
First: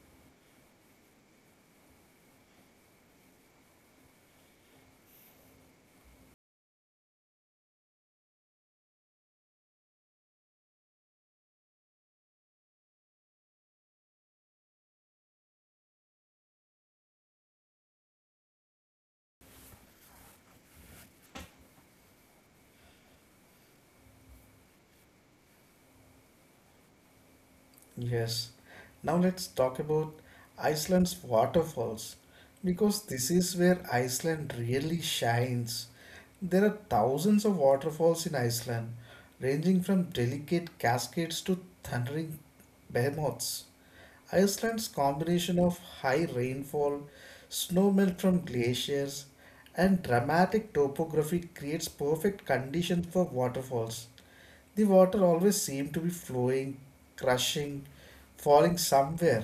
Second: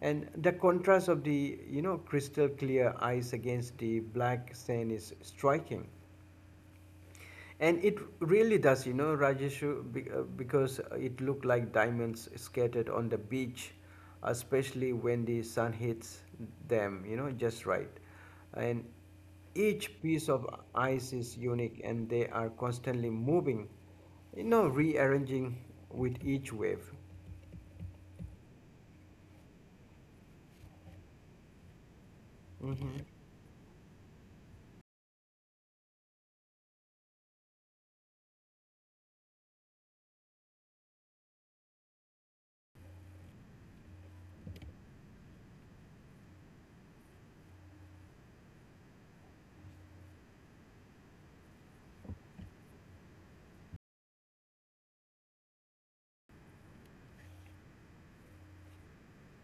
[SPEAKER 1] And the contrast of the, you know, crystal clear ice against the black sand is striking. And it really does, you know, Rajeshu, because it looked like diamonds scattered on the beach, especially when the sun hits them, you know, just right. And each piece of ice is unique, and they are constantly moving, you know, rearranging with each wave.
[SPEAKER 2] Yes. Now let's talk about Iceland's waterfalls
[SPEAKER 1] Mm-hmm.
[SPEAKER 2] because this is where Iceland really shines. There are thousands of waterfalls in Iceland, ranging from delicate cascades to thundering behemoths. Iceland's combination of high rainfall, snowmelt from glaciers, and dramatic topography creates perfect conditions for waterfalls. The water always seemed to be flowing, crushing, falling somewhere.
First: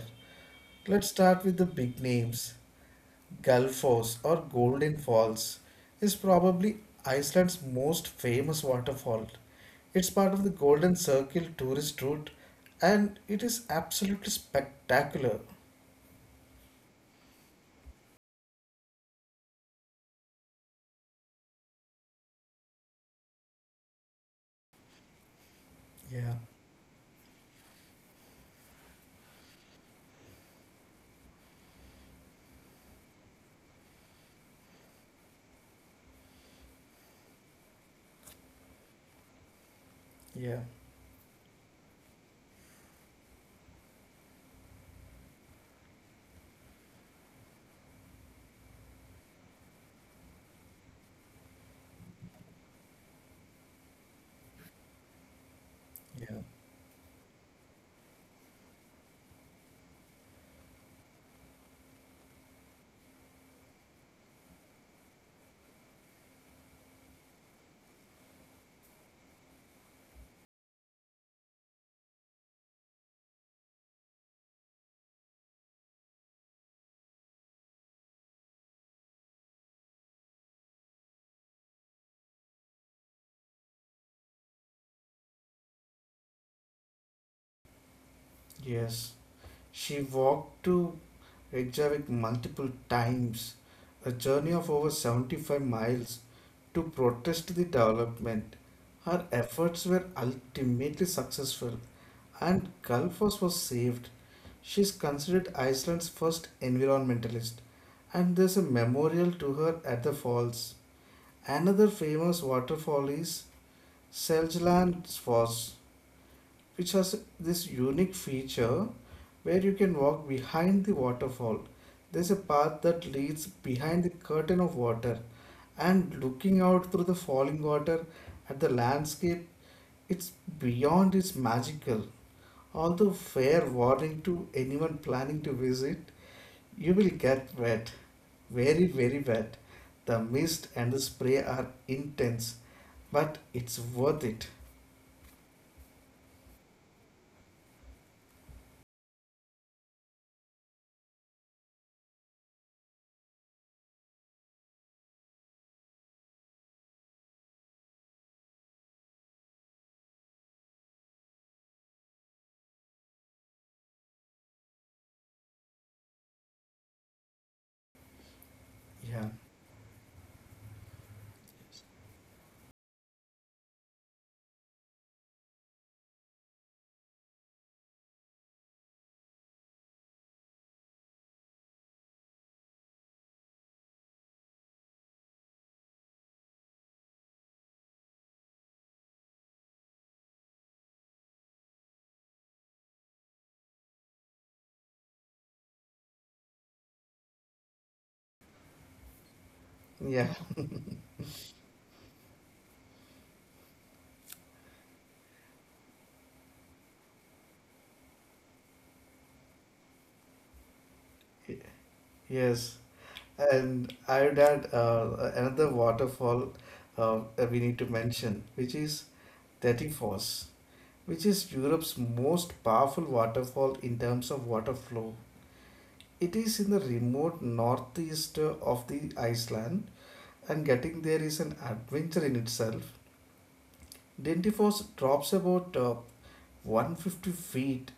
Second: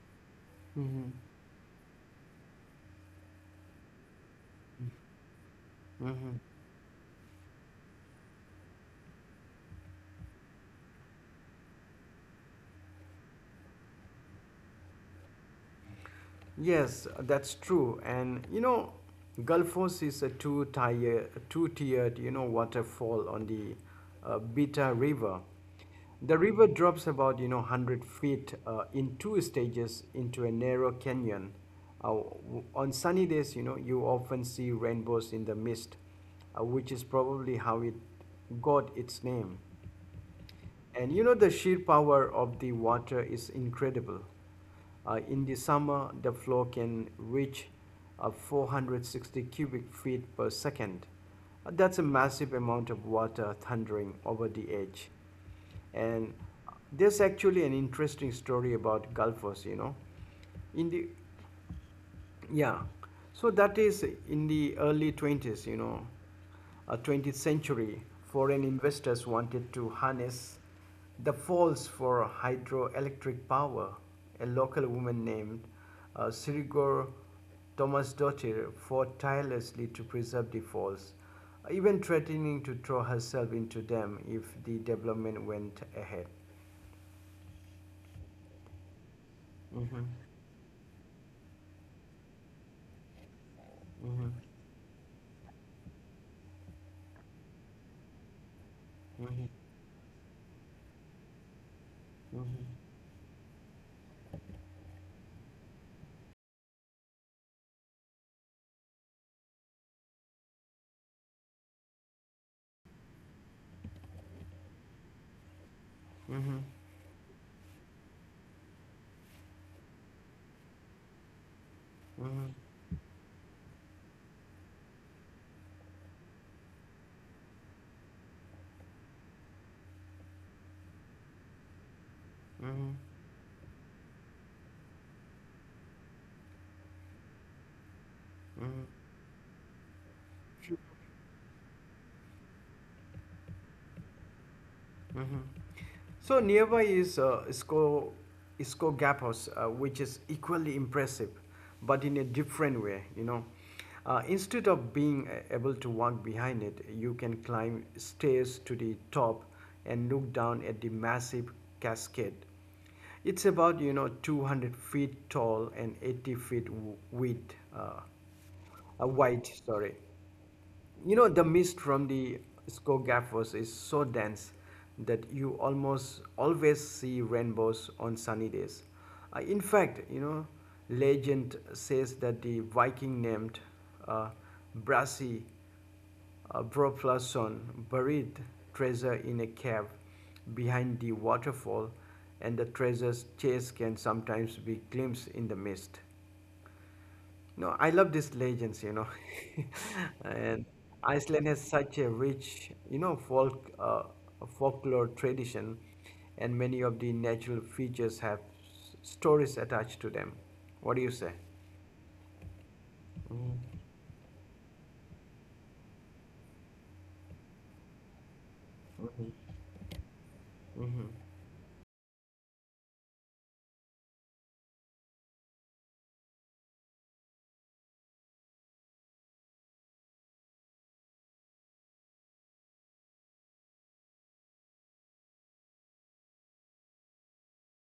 [SPEAKER 2] Let's
[SPEAKER 1] Mm-hmm.
[SPEAKER 2] start with the big names. Gullfoss or Golden Falls is
[SPEAKER 1] Mm-hmm.
[SPEAKER 2] probably Iceland's most famous waterfall. It's part of the Golden Circle tourist route and it is absolutely spectacular.
[SPEAKER 1] Yes, that's true. And you know, Gulfos is a two-tiered, you know, waterfall on the Beta River.
[SPEAKER 2] Yeah,
[SPEAKER 1] The river drops about, you know, 100 feet in two stages into a narrow canyon. On sunny days, you know, you often see rainbows in the mist, which is probably how it got its name.
[SPEAKER 2] yeah,
[SPEAKER 1] And you know, the sheer power of the water is incredible. In the summer, the flow can reach 460 cubic feet per second. That's a massive amount of water thundering over the edge. And
[SPEAKER 2] yeah.
[SPEAKER 1] there's actually an interesting story about Gulfers, you know. In the yeah, so that is in the early 20s, you know, 20th century, foreign investors wanted to harness the falls for hydroelectric power. A local woman named Sirigor Thomasdottir fought tirelessly to preserve the falls, even threatening to throw herself into them if the development went ahead.
[SPEAKER 2] Yes. She
[SPEAKER 1] Mhm.
[SPEAKER 2] walked to Reykjavik multiple times, a
[SPEAKER 1] Mhm.
[SPEAKER 2] journey of over 75 miles to protest the development. Her
[SPEAKER 1] Mhm.
[SPEAKER 2] efforts were ultimately successful
[SPEAKER 1] Mhm.
[SPEAKER 2] and Kalfos was saved. She is considered Iceland's first environmentalist and there's a memorial to her at the falls. Another famous waterfall is Seljalandsfoss,
[SPEAKER 1] Mhm.
[SPEAKER 2] which has this unique feature where you can walk behind the waterfall. There's a
[SPEAKER 1] Mhm.
[SPEAKER 2] path that leads behind the curtain of water and looking out through the falling water at the landscape, it's beyond its magical.
[SPEAKER 1] Mhm.
[SPEAKER 2] Although fair warning to anyone planning to visit, you will get wet,
[SPEAKER 1] Mhm.
[SPEAKER 2] very, very wet. The mist and the spray are intense, but it's worth it.
[SPEAKER 1] Mhm. So nearby is Isco, Isco Gap House, which is equally impressive, but in a different way. You know, instead of being able to walk behind it, you can climb stairs to the top and look down at the massive cascade. It's about, you know, 200 feet tall and 80 feet wide.
[SPEAKER 2] Yeah,
[SPEAKER 1] Wide, sorry. You know, the mist from the Skogafoss is so dense that you almost always see rainbows on sunny days. In fact, you know, legend says that the Viking named uh, Brasi Broflason buried treasure in a cave behind the waterfall, and the treasure's chase can sometimes be glimpsed in the mist. No, I love these legends, you know.
[SPEAKER 2] yeah,
[SPEAKER 1] And Iceland has such a rich, you know, folk folklore tradition, and many of the natural features have stories attached to them. What do you say?
[SPEAKER 2] yes.
[SPEAKER 1] Mm-hmm.
[SPEAKER 2] And I would add another waterfall uh, we need to mention, which is 30 Falls, which is Europe's most powerful waterfall in terms of water flow. It is in the remote northeast of the Iceland, and getting there is an adventure in itself. Dentifoss drops about 150 feet,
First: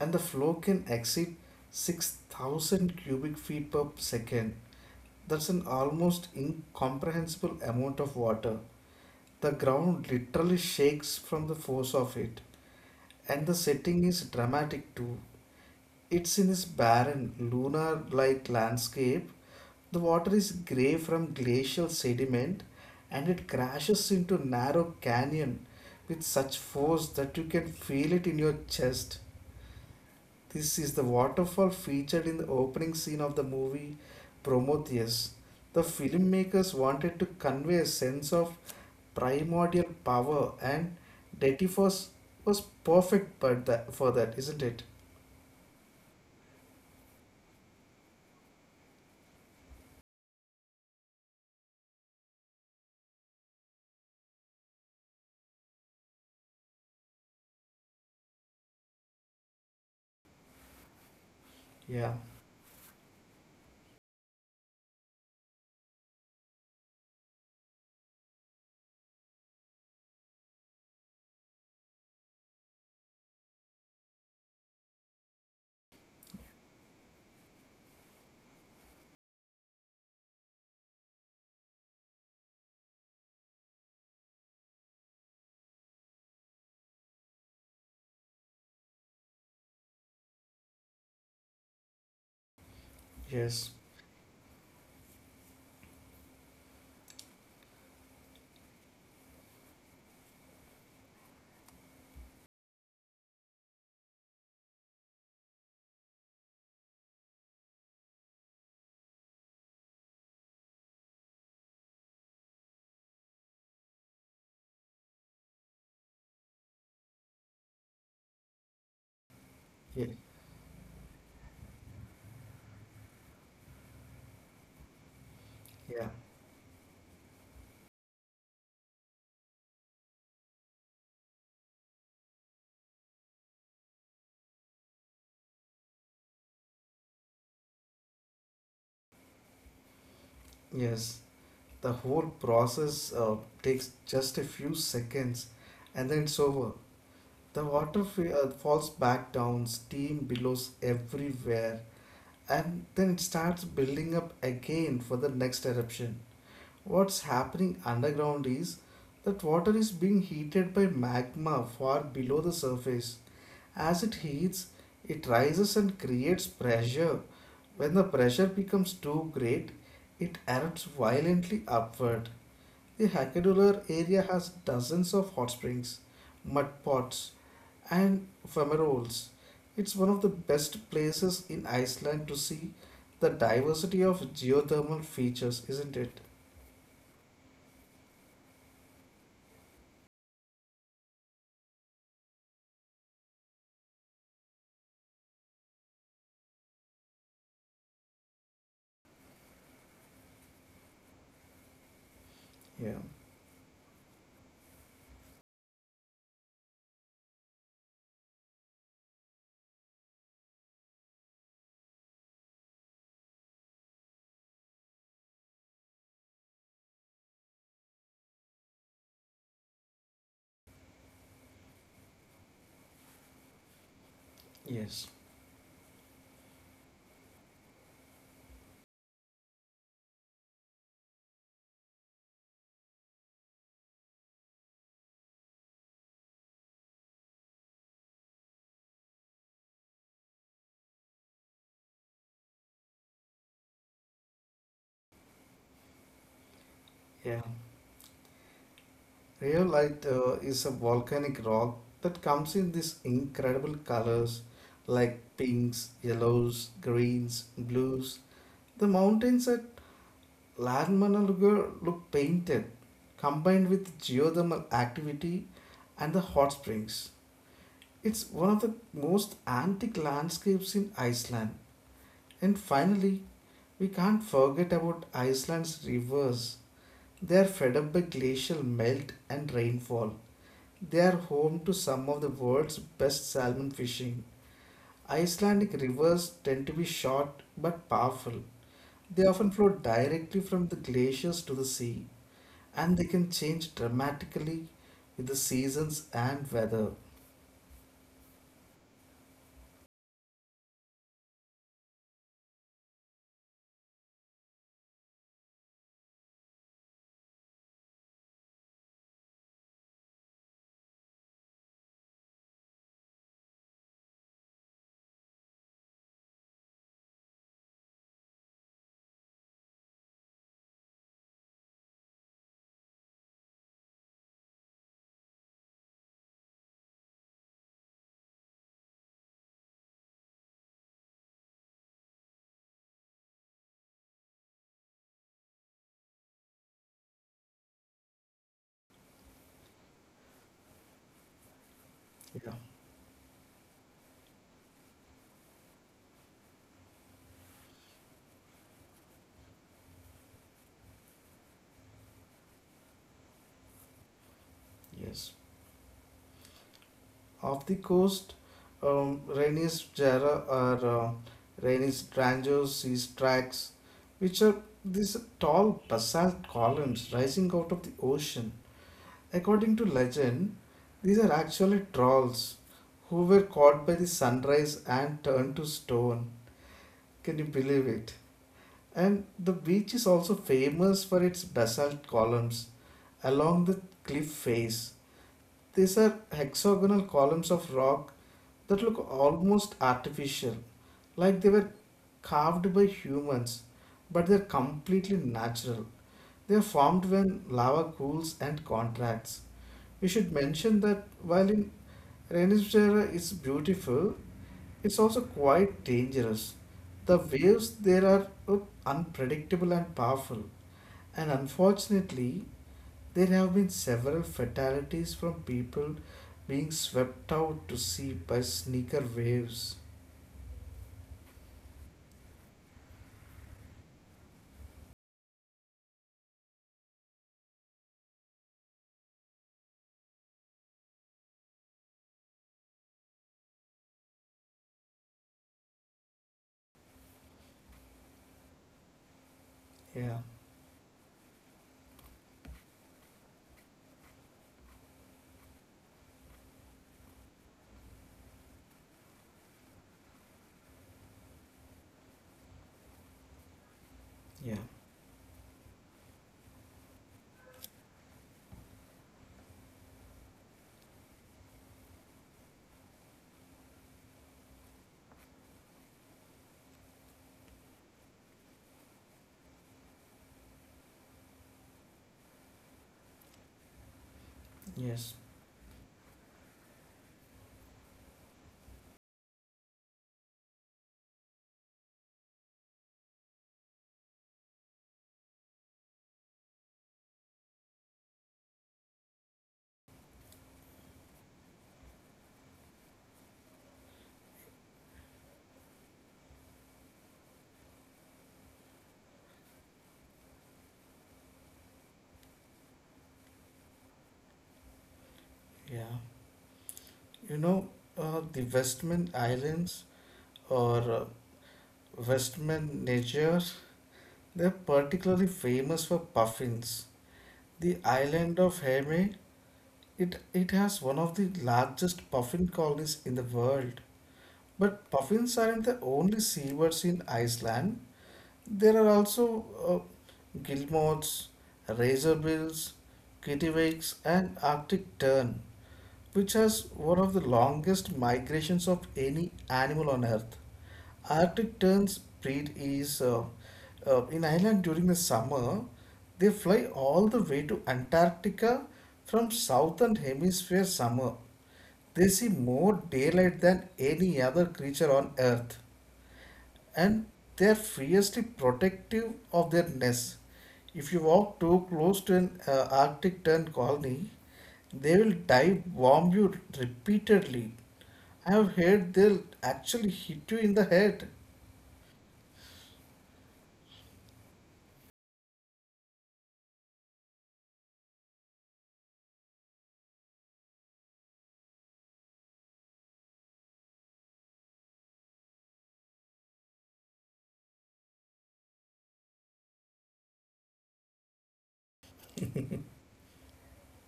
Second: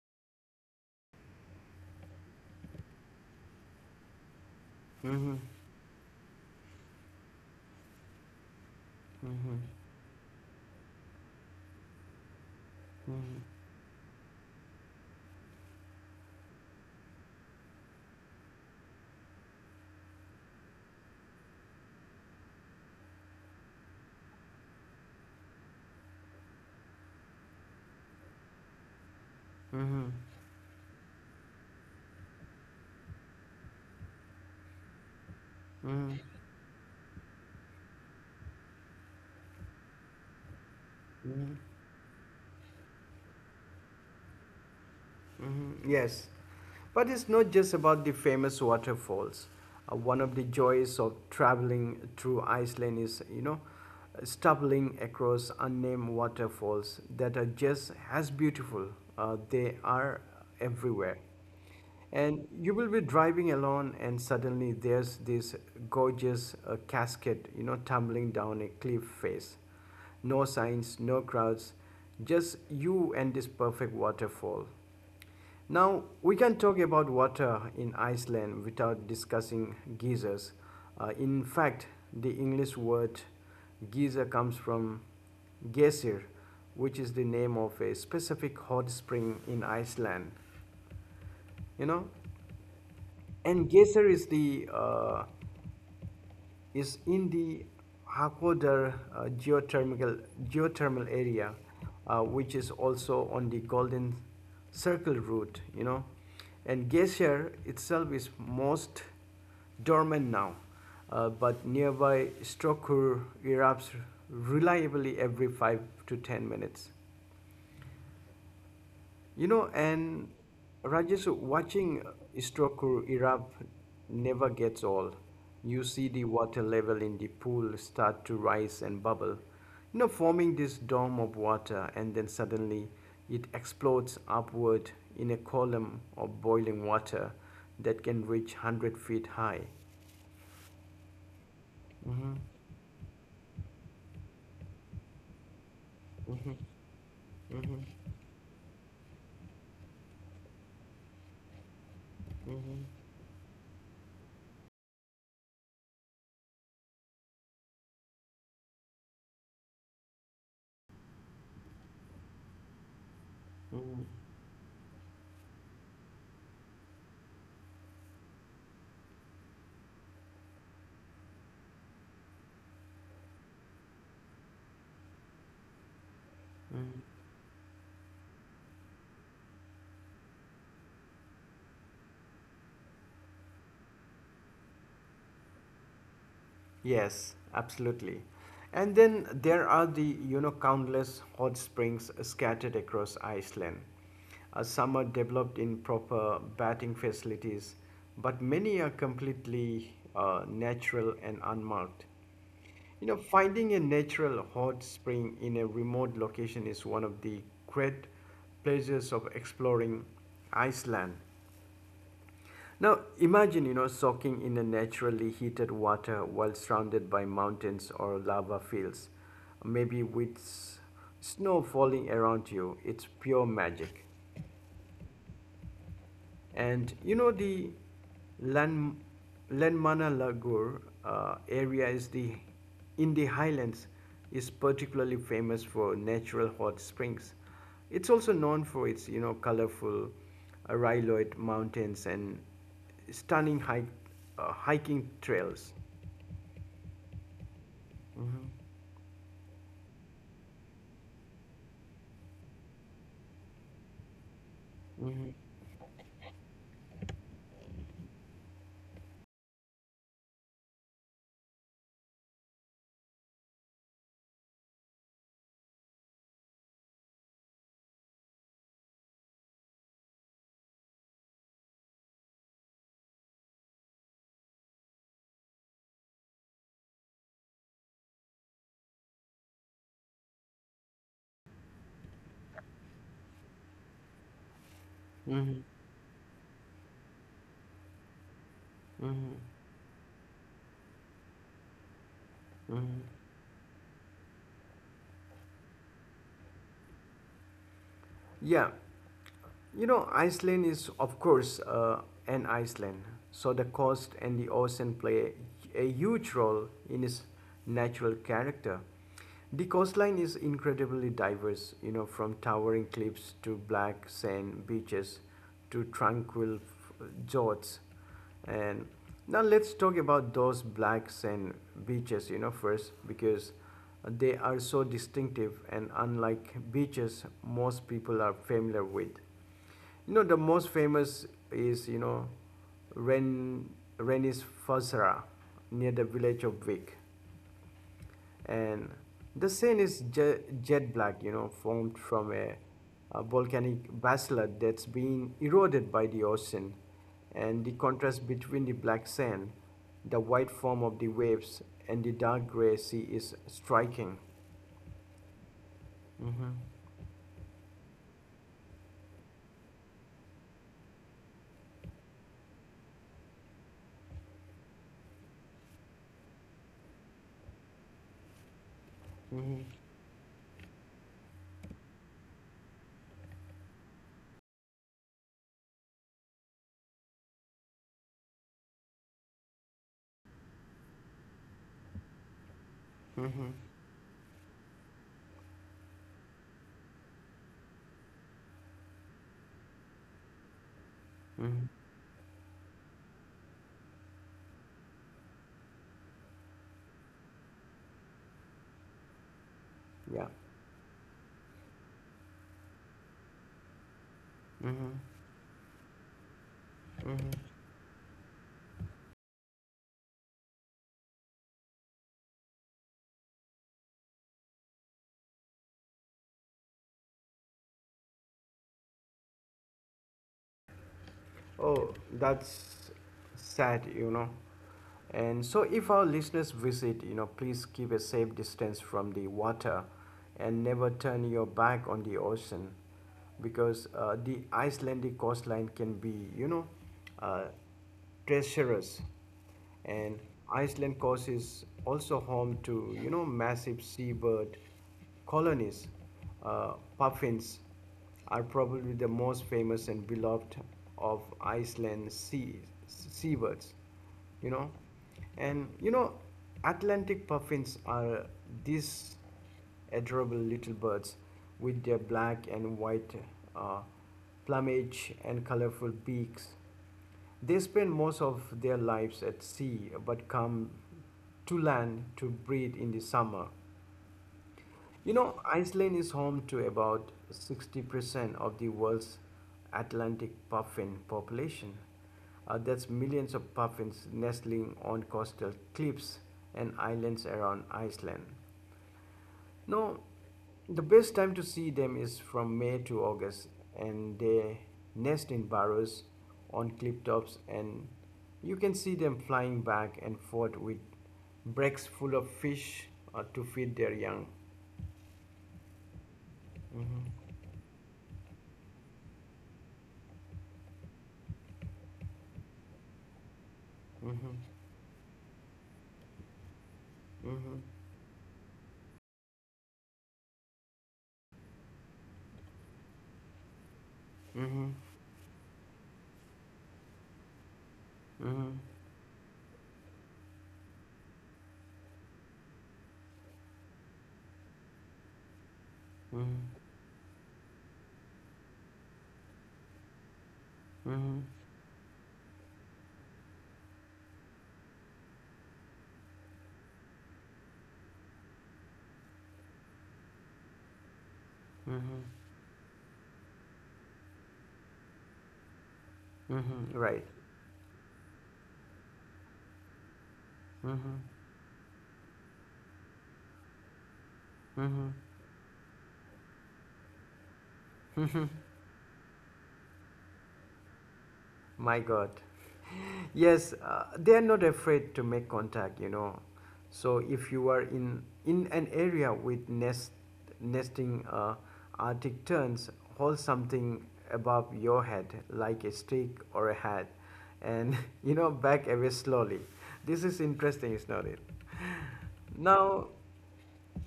[SPEAKER 2] and the flow can exceed 6,000 cubic feet per second. That's an almost incomprehensible amount of water. The ground literally shakes from the force of it,
[SPEAKER 1] Mm-hmm.
[SPEAKER 2] and the setting is dramatic too. It's in this barren, lunar like landscape. The water is grey from glacial sediment and it crashes into narrow canyon with such force that you can feel it in your chest.
[SPEAKER 1] Mm-hmm.
[SPEAKER 2] This is the waterfall featured in the opening scene of the movie Prometheus. The
[SPEAKER 1] Mm-hmm.
[SPEAKER 2] filmmakers wanted to convey a sense of primordial power and Dettifos was perfect but that, for that, isn't it?
[SPEAKER 1] Mhm, yes, but it's not just about the famous waterfalls. One of the joys of traveling through Iceland is, you know, stumbling across unnamed waterfalls that are just as beautiful. They are everywhere.
[SPEAKER 2] Yeah,
[SPEAKER 1] And you will be driving along, and suddenly there's this gorgeous cascade, you know, tumbling down a cliff face. No signs, no crowds, just you and this perfect waterfall. Now, we can talk about water in Iceland without discussing geysers. In fact, the English word geyser comes from geysir, which is the name of a specific hot spring in Iceland. You know, and
[SPEAKER 2] yes,
[SPEAKER 1] geyser is the is in the Hakodar geothermal area, which is also on the Golden Circle route, you know. And Glacier itself is most dormant now, but nearby Strokur erupts reliably every 5 to 10 minutes. You know,
[SPEAKER 2] yeah,
[SPEAKER 1] and Rajesh, watching Istoku erupt never gets old. You see
[SPEAKER 2] yeah.
[SPEAKER 1] the water level in the pool start to rise and bubble, you know, forming this dome of water, and then suddenly it explodes upward in a column of boiling water that can reach 100 feet high.
[SPEAKER 2] Yes, the
[SPEAKER 1] Mhm.
[SPEAKER 2] whole process takes just a few seconds and then it's
[SPEAKER 1] Mhm.
[SPEAKER 2] over.
[SPEAKER 1] Mhm.
[SPEAKER 2] Falls back down, steam billows everywhere,
[SPEAKER 1] Mhm.
[SPEAKER 2] and then it starts building up again for the next eruption. What's happening underground is that water is being heated by magma far below the surface.
[SPEAKER 1] Mhm.
[SPEAKER 2] As it heats, it rises and creates pressure. When the pressure becomes too great, it erupts violently upward. The Hackadoodler area has dozens of hot springs, mud
[SPEAKER 1] Mhm.
[SPEAKER 2] pots, and fumaroles. It's one of the best places in Iceland to see the diversity of geothermal features, isn't it?
[SPEAKER 1] Yes, absolutely. And then there are the, you know, countless hot springs scattered across Iceland. Some are developed in proper bathing facilities, but many are completely natural and unmarked.
[SPEAKER 2] Yeah.
[SPEAKER 1] You know, finding a natural hot spring in a remote location is one of the great pleasures of exploring Iceland. Now, imagine, you know, soaking in a naturally heated water while surrounded by mountains or lava fields, maybe with snow falling around you. It's pure magic.
[SPEAKER 2] Yes.
[SPEAKER 1] And you know the Lan Lanmana Lagur area is the in the highlands is particularly famous for natural hot springs. It's also known for its, you know, colorful rhyloid mountains and stunning hiking trails.
[SPEAKER 2] Yeah.
[SPEAKER 1] Mm-hmm.
[SPEAKER 2] Rhyolite is a volcanic rock that comes in these incredible colors like
[SPEAKER 1] Mm-hmm.
[SPEAKER 2] pinks, yellows, greens, blues. The mountains at Landman and look painted, combined with geothermal activity and the hot springs. It's one of the most antique landscapes in Iceland. And finally, we can't forget about Iceland's rivers. They are fed up by glacial melt and rainfall. They are home to some of the world's best salmon fishing.
[SPEAKER 1] Mm-hmm.
[SPEAKER 2] Icelandic rivers tend to be short but powerful. They
[SPEAKER 1] Mm-hmm.
[SPEAKER 2] often flow directly from the glaciers to the sea, and
[SPEAKER 1] Mm-hmm.
[SPEAKER 2] they can change dramatically with the seasons and weather.
[SPEAKER 1] Yeah. Iceland is, of course, an Iceland, so the coast and the ocean play a huge role in its natural character. The coastline is incredibly diverse, you know, from towering cliffs to black sand beaches to fjords. And now let's talk about those black sand beaches, first, because they are so distinctive and unlike beaches most people are familiar with. You know, the most famous is, Ren, Renis Fossera, near the village of Vic. And the sand is jet black, you know, formed from
[SPEAKER 2] Yeah,
[SPEAKER 1] a volcanic basalt that's been eroded by the ocean. And the contrast between the black sand, the white form of the waves, and the dark gray sea is striking.
[SPEAKER 2] yes.
[SPEAKER 1] Mm-hmm.
[SPEAKER 2] Off the coast, Rainey's Jarrah or Rainey's Drango seas tracks, which are these tall basalt columns rising out of the ocean.
[SPEAKER 1] Mm-hmm.
[SPEAKER 2] According to legend, these are actually trolls who were caught by the sunrise and turned to stone. Can you believe it? And the beach is also famous for its basalt columns
[SPEAKER 1] Mm-hmm.
[SPEAKER 2] along the cliff face. These are hexagonal columns of rock that look almost artificial, like they were
[SPEAKER 1] Mm-hmm.
[SPEAKER 2] carved by humans, but they're completely natural. They're formed when lava cools and contracts. We
[SPEAKER 1] Yeah.
[SPEAKER 2] should mention that while in Renaissance era it's beautiful, it's
[SPEAKER 1] Mm-hmm.
[SPEAKER 2] also quite dangerous. The
[SPEAKER 1] Mm-hmm.
[SPEAKER 2] waves there are unpredictable and powerful, and unfortunately, there have been several fatalities from people being swept out to sea by sneaker waves.
[SPEAKER 1] Oh, that's sad. And so, if our listeners visit, you know, please keep a safe distance from the water and never turn your back on the ocean because the Icelandic coastline can be, uh, treacherous. And
[SPEAKER 2] Yeah,
[SPEAKER 1] Iceland coast is also home to, you know, massive seabird colonies. Puffins are probably the most famous and beloved of Iceland seabirds, you
[SPEAKER 2] yeah,
[SPEAKER 1] know. And you know, Atlantic puffins are these adorable little birds with their black and white uh, plumage and colorful beaks. They spend most of their lives at sea but come to land to breed in the summer. You
[SPEAKER 2] yes,
[SPEAKER 1] know, Iceland is home to about 60% of the world's Atlantic puffin population. That's millions of puffins nestling on coastal cliffs and islands around Iceland. No, the best time to see them is from May to August, and they nest in burrows on cliff tops, and you can see them flying back and forth with bracts full of fish to feed their young.
[SPEAKER 2] yeah.
[SPEAKER 1] Mm-hmm,
[SPEAKER 2] You know, the Westman Islands or Westman Nature,
[SPEAKER 1] mm-hmm,
[SPEAKER 2] they're particularly famous for puffins.
[SPEAKER 1] mm-hmm,
[SPEAKER 2] The island of Heme, it has one of the largest puffin colonies in the world.
[SPEAKER 1] mm-hmm,
[SPEAKER 2] But puffins aren't the only seabirds in Iceland.
[SPEAKER 1] mm-hmm,
[SPEAKER 2] There are also guillemots, razor bills, kittiwakes, and Arctic tern, which has one of the longest migrations of any animal on Earth.
[SPEAKER 1] mm-hmm,
[SPEAKER 2] Arctic tern's breed is in Ireland during the summer. They fly all the way to Antarctica from southern hemisphere summer. They see more daylight than any other creature on Earth
[SPEAKER 1] mm-hmm, mm-hmm, right.
[SPEAKER 2] and they're fiercely protective of their nests. If
[SPEAKER 1] Mm-hmm,
[SPEAKER 2] you walk too close to an Arctic tern colony, they will dive bomb you repeatedly.
[SPEAKER 1] mm-hmm.
[SPEAKER 2] I have heard they'll actually hit you in the head.
[SPEAKER 1] My God. Yes, they are not afraid to make contact, you know. So if you are in an area with nesting arctic terns, hold something above your head like a stick or a hat, and you know, back away slowly. This is interesting, is not it. Now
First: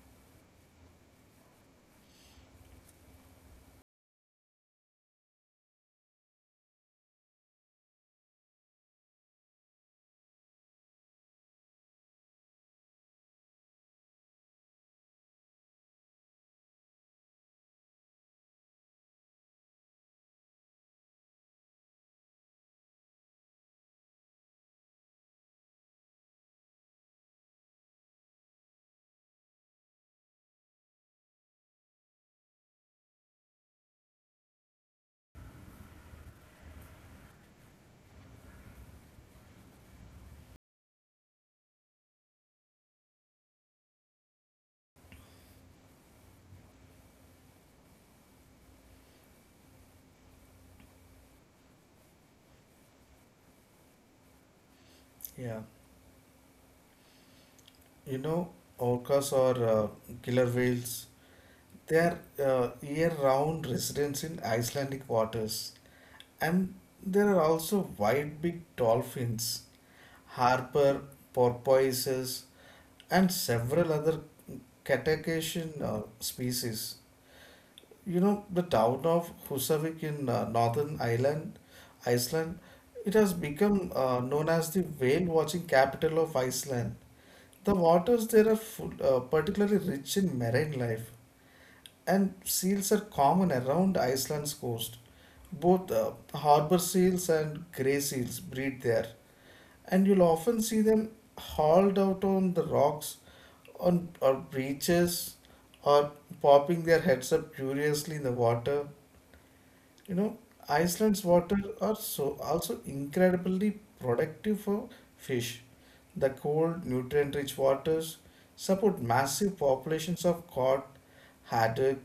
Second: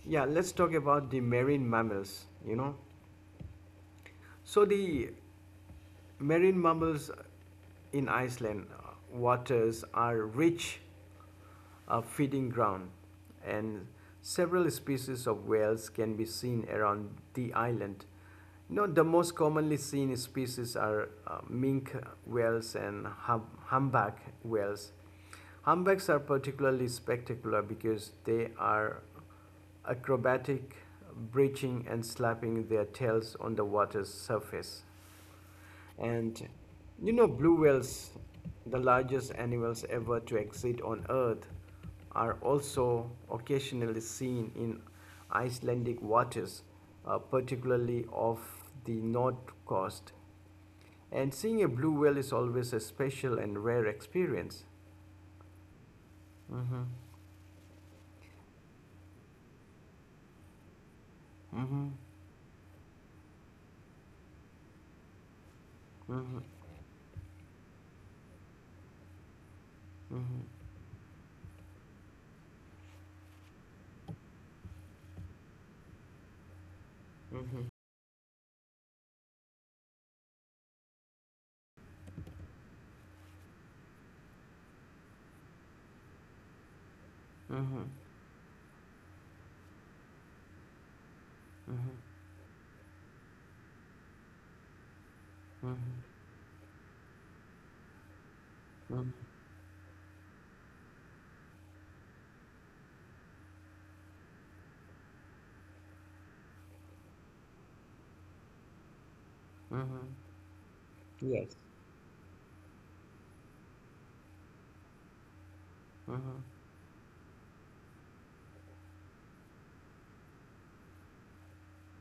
[SPEAKER 1] yeah, let's talk about the marine mammals, you know. So the marine mammals in Iceland waters are rich a feeding ground, and several species of whales can be seen around the island. You know, the most commonly seen species are mink whales and humpback whales. Humpbacks are particularly spectacular because they are acrobatic, breaching and slapping their tails on the water's surface. And you know, blue whales, the largest animals ever to exist on Earth, are also occasionally seen in Icelandic waters, particularly off the north coast. And seeing a blue whale is always a special and rare experience.
[SPEAKER 2] Yeah,
[SPEAKER 1] Mm-hmm.
[SPEAKER 2] you know, orcas or killer whales,
[SPEAKER 1] Mm-hmm.
[SPEAKER 2] they are year-round residents in Icelandic waters.
[SPEAKER 1] Mm-hmm.
[SPEAKER 2] And there are also wide-beaked dolphins,
[SPEAKER 1] Mm-hmm.
[SPEAKER 2] harbor porpoises, and several other cetacean species.
[SPEAKER 1] Mm-hmm.
[SPEAKER 2] You know, the town of Husavik in Iceland, it has become known as the whale watching capital of Iceland. The
[SPEAKER 1] Mm-hmm.
[SPEAKER 2] waters there are particularly rich in marine life,
[SPEAKER 1] Mm-hmm.
[SPEAKER 2] and seals are common around Iceland's coast. Both harbor seals and gray seals breed there, and you'll often see them hauled out on the rocks on or breeches or popping their heads up curiously in the water.
[SPEAKER 1] Mm-hmm.
[SPEAKER 2] You know, Iceland's water
[SPEAKER 1] Yes.
[SPEAKER 2] are so also incredibly productive for fish. The
[SPEAKER 1] Mm-hmm.
[SPEAKER 2] cold, nutrient-rich waters support massive populations of cod, haddock,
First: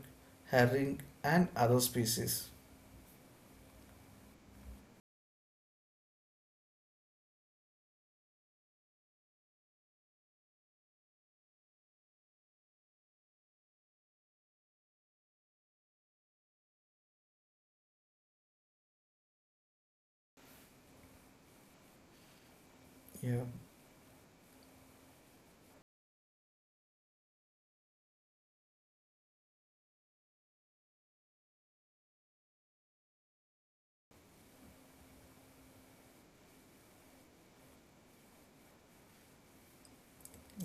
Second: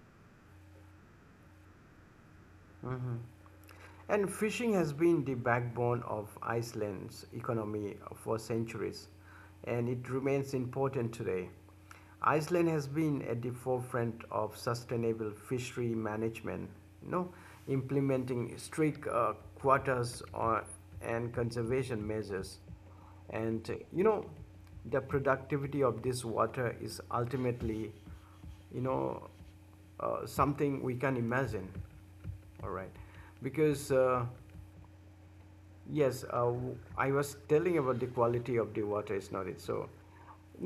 [SPEAKER 2] herring, and other species.
[SPEAKER 1] Mm-hmm. And fishing has been the backbone of Iceland's economy for centuries, and it remains important today. Iceland has been at the forefront of sustainable fishery management, you know, implementing strict quotas on, and conservation measures.
[SPEAKER 2] Yeah,
[SPEAKER 1] And you know, the productivity of this water is ultimately, you know, something we can imagine. All right, because I was telling about the quality of the water, is not it. So,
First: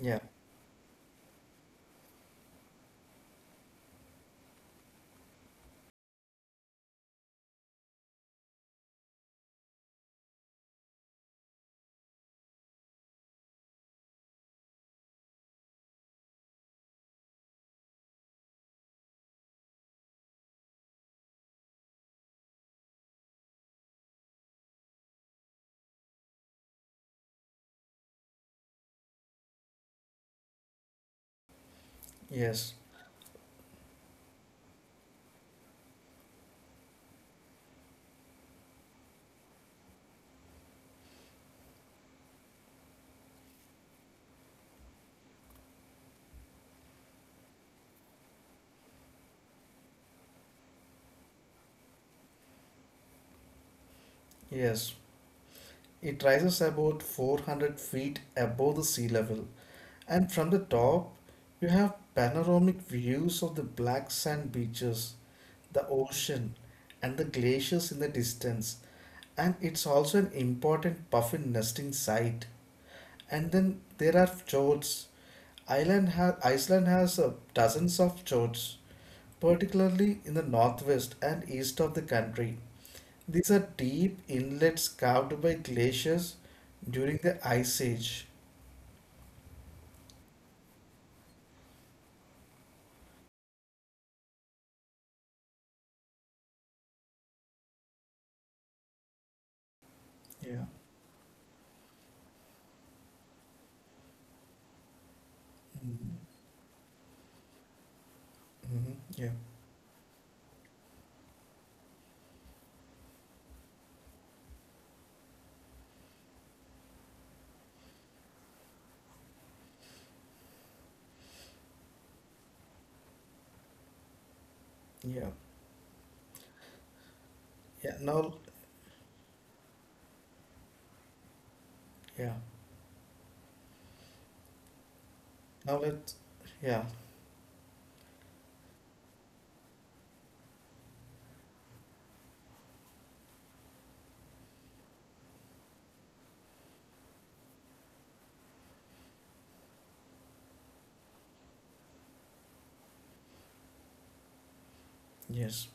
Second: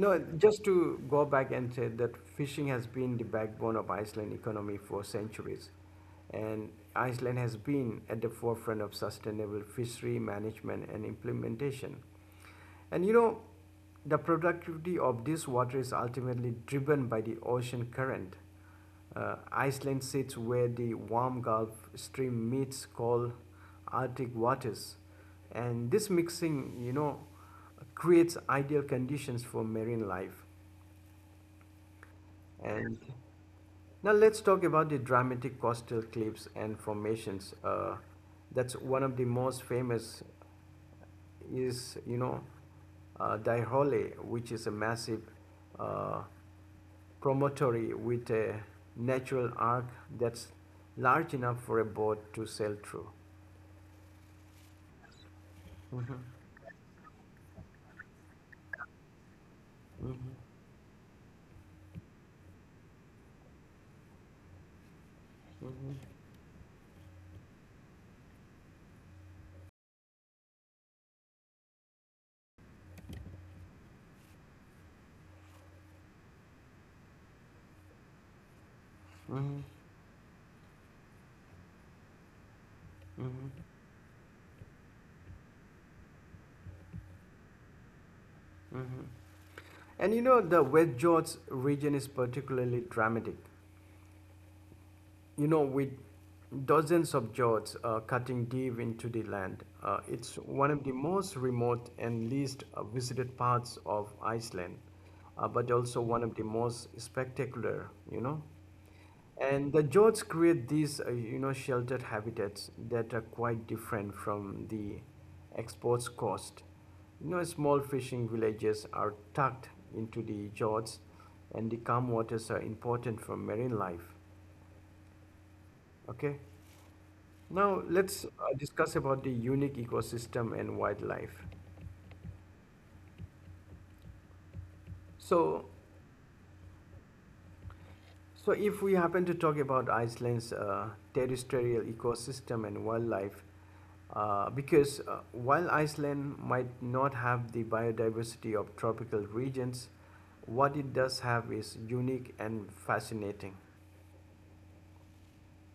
[SPEAKER 2] yeah,
[SPEAKER 1] just to go back and say that fishing has been the backbone of Iceland economy for centuries, and Iceland has been at the forefront of sustainable fishery management and implementation. And you know, the productivity of this water is ultimately driven by the ocean current. Iceland sits where the warm Gulf Stream meets cold Arctic waters, and this mixing, you know, creates ideal conditions for marine life.
[SPEAKER 2] yes,
[SPEAKER 1] And now let's talk about the dramatic coastal cliffs and formations. That's one of the most famous is Daihole, which is a massive uh, promontory with a natural arc that's large enough for a boat to sail through.
[SPEAKER 2] yes. It rises about 400 feet above the sea level, and from the top, you have panoramic views of the black sand beaches, the ocean, and the glaciers in the distance. And it's also an important puffin nesting site. And then there are fjords. Iceland has dozens of fjords,
[SPEAKER 1] Hmm.
[SPEAKER 2] particularly in the northwest and east of the country. These are
[SPEAKER 1] Hmm.
[SPEAKER 2] deep inlets carved by glaciers during the ice age.
[SPEAKER 1] Hmm. And you know, the West George region is particularly dramatic. You know, with dozens of jots cutting deep into the land, it's
[SPEAKER 2] Yeah.
[SPEAKER 1] one of the most remote and least visited parts of Iceland, but also
[SPEAKER 2] Mhm.
[SPEAKER 1] one of the most spectacular, you know.
[SPEAKER 2] Mhm. Yeah,
[SPEAKER 1] And the jots create these, you know, sheltered habitats that are quite different from the exposed coast. You know, small fishing villages are tucked into the jots, and the calm waters are important for marine life.
[SPEAKER 2] yeah,
[SPEAKER 1] Okay, now
[SPEAKER 2] yeah.
[SPEAKER 1] let's discuss about the unique ecosystem and wildlife.
[SPEAKER 2] Yeah.
[SPEAKER 1] So,
[SPEAKER 2] Now let's, yeah,
[SPEAKER 1] so if we happen to talk about Iceland's terrestrial ecosystem and wildlife, because while Iceland might not have the biodiversity of tropical regions, what it does have is unique and fascinating.
[SPEAKER 2] yes.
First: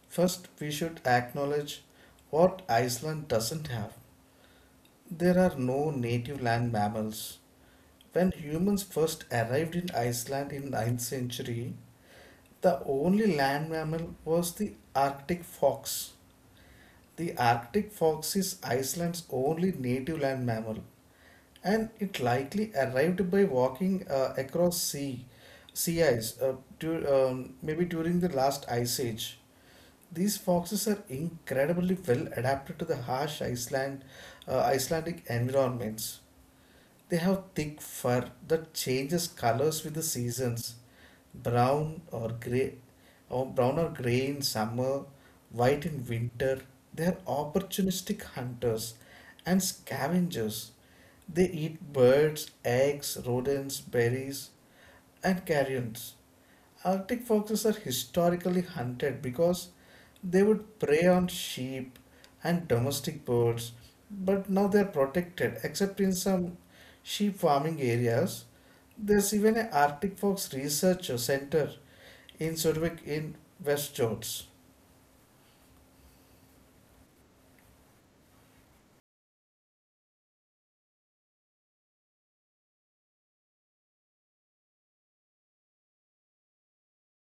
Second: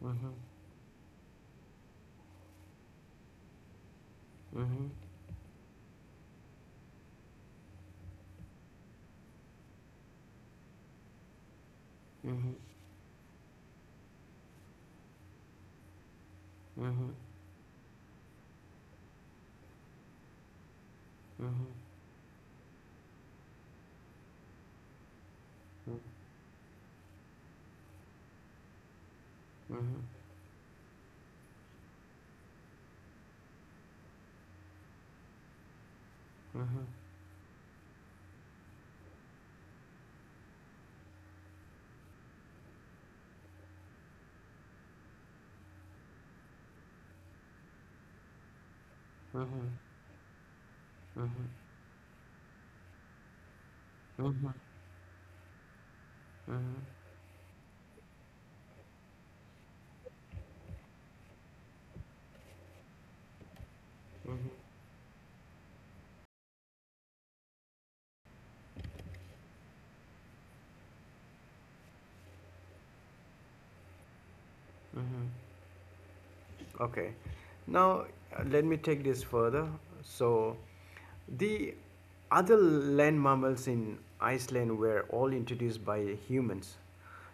[SPEAKER 1] Mhm.
[SPEAKER 2] First, we should acknowledge what Iceland doesn't have.
[SPEAKER 1] Mhm.
[SPEAKER 2] There are no native land mammals. When humans first arrived in Iceland in ninth century,
[SPEAKER 1] Mhm.
[SPEAKER 2] the only land mammal was the Arctic fox.
[SPEAKER 1] Mhm.
[SPEAKER 2] The Arctic fox is Iceland's only native land mammal,
[SPEAKER 1] Mhm.
[SPEAKER 2] and it likely arrived by walking across sea ice maybe during the last ice age.
[SPEAKER 1] Mhm.
[SPEAKER 2] These foxes are incredibly well adapted to the harsh Icelandic environments.
[SPEAKER 1] Mhm.
[SPEAKER 2] They have thick fur that changes colors with the seasons, brown or gray, brown or gray in summer, white in winter. They are opportunistic hunters and
[SPEAKER 1] Mhm.
[SPEAKER 2] scavengers.
[SPEAKER 1] Mhm. Mhm.
[SPEAKER 2] They eat birds, eggs, rodents, berries,
[SPEAKER 1] Mhm.
[SPEAKER 2] and carrions.
[SPEAKER 1] Mhm.
[SPEAKER 2] Arctic foxes are historically hunted because they would prey on sheep and domestic birds, but
[SPEAKER 1] Mhm.
[SPEAKER 2] now they are protected, except in some sheep farming areas. There's even an Arctic Fox Research Center in Zurich in West Jorts.
[SPEAKER 1] Mm-hmm. Okay. Now, let me take this further. So, the other land mammals in Iceland were all introduced by humans.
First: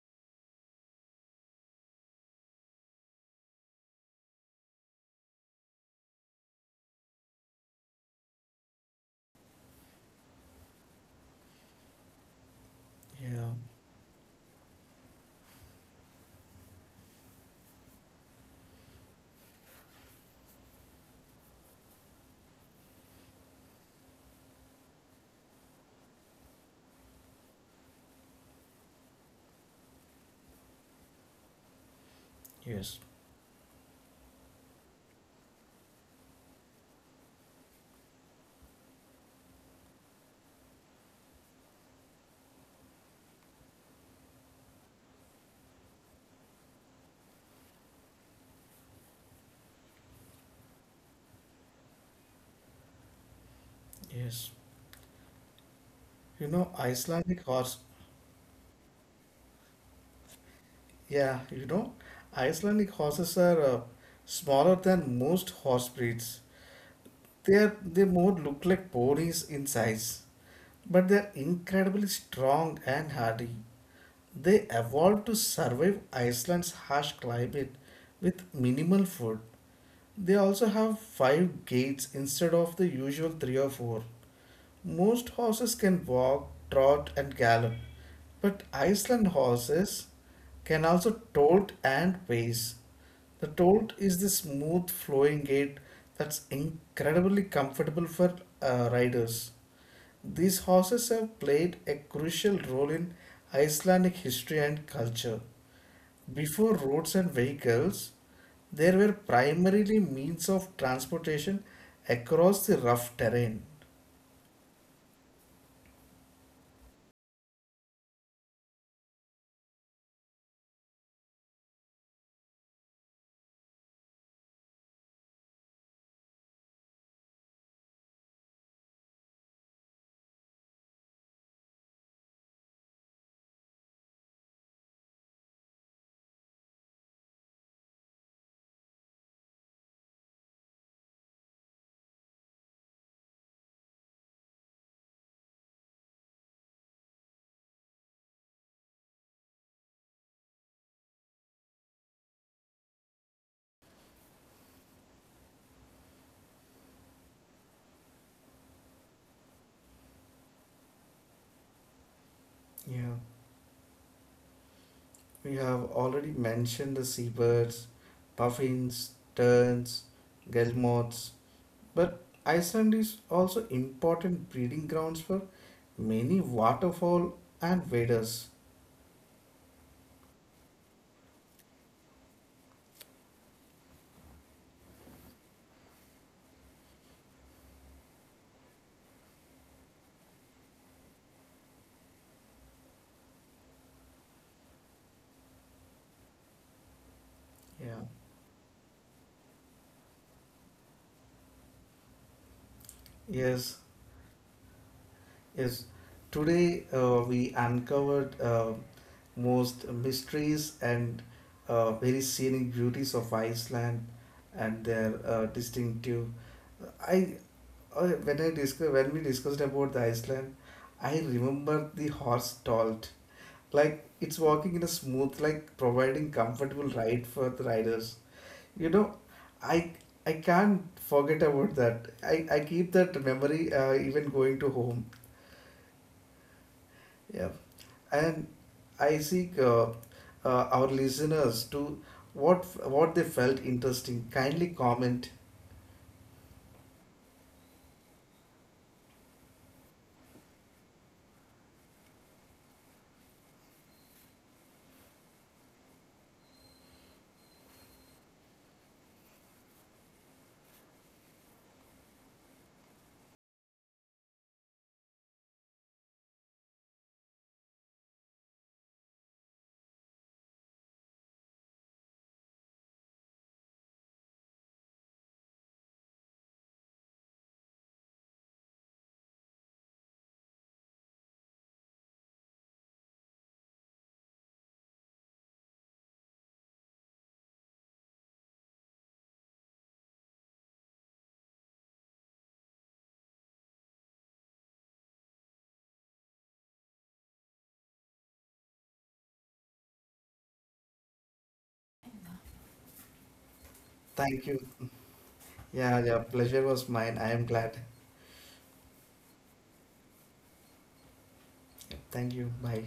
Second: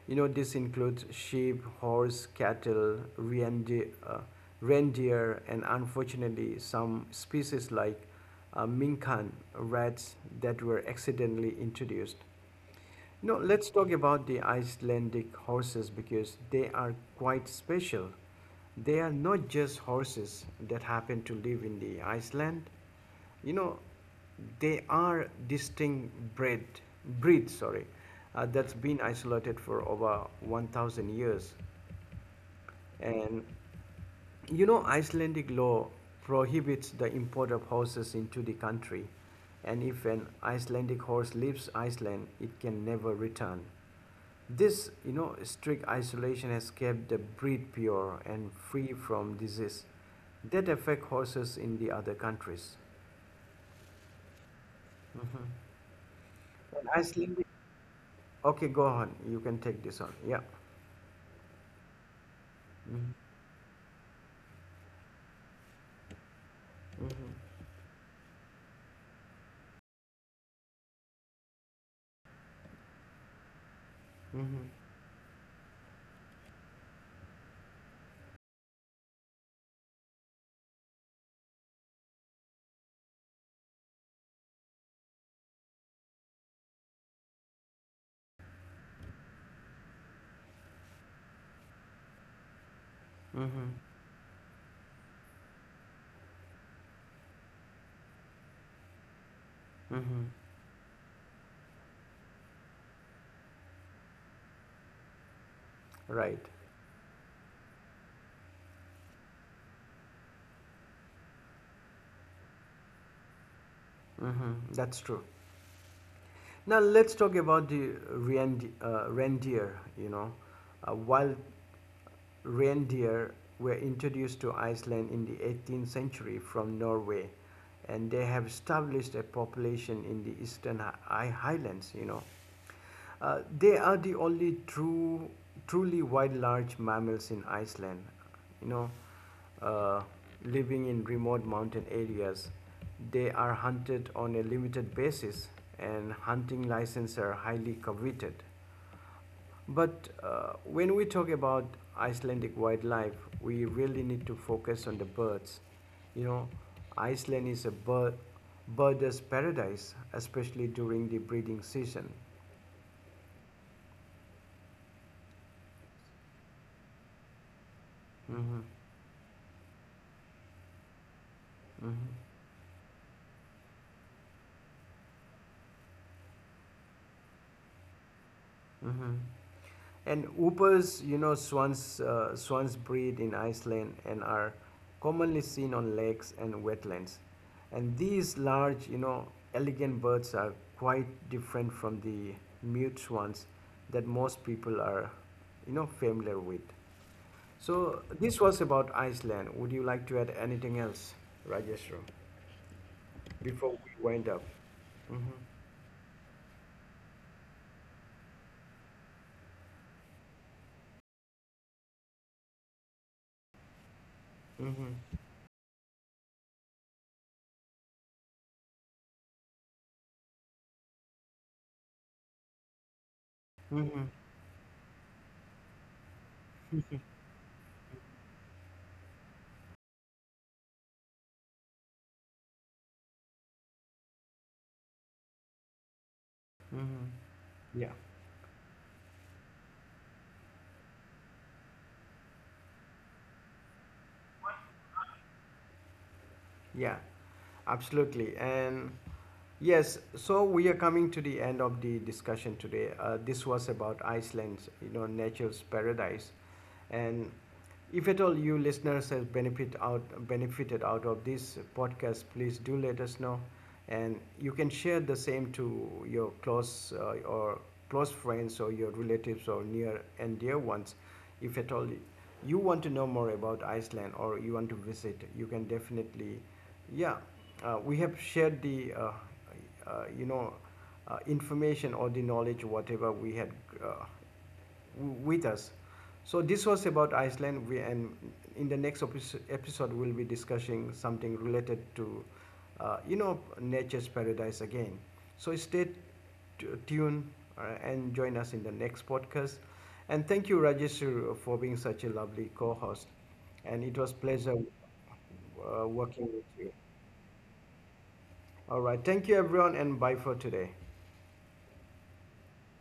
[SPEAKER 1] You know, this includes sheep, horse, cattle, reindeer, and unfortunately, some species like minkan rats that were accidentally introduced. You know,
[SPEAKER 2] Yeah,
[SPEAKER 1] let's talk about the Icelandic horses because they are quite special. They are not just horses that happen to live in the Iceland. You know, they are distinct breed, that's been isolated for over 1,000 years.
[SPEAKER 2] yes,
[SPEAKER 1] And you know, Icelandic law prohibits the import of horses into the country. And if an Icelandic horse leaves Iceland, it can never return. This, you know, strict isolation has kept the breed pure and free from disease that affect horses in the other countries.
[SPEAKER 2] yes.
[SPEAKER 1] Mhm.
[SPEAKER 2] You know, Icelandic
[SPEAKER 1] Iceland,
[SPEAKER 2] horse.
[SPEAKER 1] okay, go on. You can take this on. Yeah.
[SPEAKER 2] Yeah, you know, Icelandic
[SPEAKER 1] Mhm.
[SPEAKER 2] horses are smaller than most horse breeds.
[SPEAKER 1] Mhm.
[SPEAKER 2] They more look like ponies in size, but they are incredibly strong and hardy. They evolved to survive Iceland's harsh climate with minimal food. They also have five gaits instead of the usual three or four. Most horses can walk, trot, and gallop, but Iceland horses can also tolt and pace. The
[SPEAKER 1] Mhm.
[SPEAKER 2] tolt is the smooth flowing gait that's incredibly comfortable for riders.
[SPEAKER 1] Mhm.
[SPEAKER 2] These horses have played a crucial role in Icelandic history and culture.
[SPEAKER 1] Right.
[SPEAKER 2] Before roads and vehicles, there were primarily means of transportation across the rough terrain.
[SPEAKER 1] Mhm. That's true. Now let's talk about the reindeer, you know, wild reindeer were introduced to Iceland in the 18th century from Norway, and they have established a population in the eastern highlands, you know. They are the truly wild large mammals in Iceland, you know, uh, living in remote mountain areas. They are hunted on a limited basis, and hunting licenses are highly coveted. But when we talk about Icelandic wildlife, we really need to focus on the birds. You know, Iceland is a birders paradise, especially during the breeding season.
[SPEAKER 2] Yeah, we have already mentioned the seabirds,
[SPEAKER 1] Mm-hmm.
[SPEAKER 2] puffins, terns, guillemots, but
[SPEAKER 1] Mm-hmm.
[SPEAKER 2] Iceland is also important breeding grounds for many waterfowl and waders.
[SPEAKER 1] Mm-hmm. And whoopers, you know, swans breed in Iceland and are commonly seen on lakes and wetlands. And these large, you know, elegant birds are quite different from the mute swans that most people are, you know, familiar with.
[SPEAKER 2] Yeah.
[SPEAKER 1] So this was about Iceland. Would you like to add anything else, Rajeshro, before
[SPEAKER 2] Yes.
[SPEAKER 1] we wind up? Mm-hmm.
[SPEAKER 2] Yes, today we uncovered most mysteries and very scenic beauties of Iceland and
[SPEAKER 1] Mm-hmm.
[SPEAKER 2] their distinctive. I When I discuss when we discussed about the Iceland, I remember the horse dolt. Like
[SPEAKER 1] Mm-hmm.
[SPEAKER 2] it's walking in a smooth, like providing comfortable ride for the riders. You know, I I can't forget about that. I keep that memory even going to home.
[SPEAKER 1] Mm-hmm.
[SPEAKER 2] Yeah.
[SPEAKER 1] Yeah,
[SPEAKER 2] And I seek our listeners to what they felt interesting. Kindly comment.
[SPEAKER 1] yeah, absolutely. And yes, so we are coming to the end of the discussion today. This was about Iceland's, you know, nature's paradise, and if at all you listeners have benefited out of this podcast, please do let us know, and you can share the same to your close friends or your relatives or near and dear ones. If at all you want to know more about Iceland or you want to visit, you can definitely, yeah, we have shared the uh, you know information or the knowledge whatever we had uh, with us. So this was about Iceland, and in the next episode, we'll be discussing something related to, you know, nature's paradise again. So stay tuned and join us in the next podcast. And thank you, Rajesh, for being such a lovely co-host. And it was
[SPEAKER 2] Thank
[SPEAKER 1] pleasure
[SPEAKER 2] you. Yeah, yeah.
[SPEAKER 1] working with
[SPEAKER 2] Pleasure
[SPEAKER 1] you.
[SPEAKER 2] was mine. I am glad.
[SPEAKER 1] All right, thank you, everyone, and bye for today.
[SPEAKER 2] Thank you. Bye.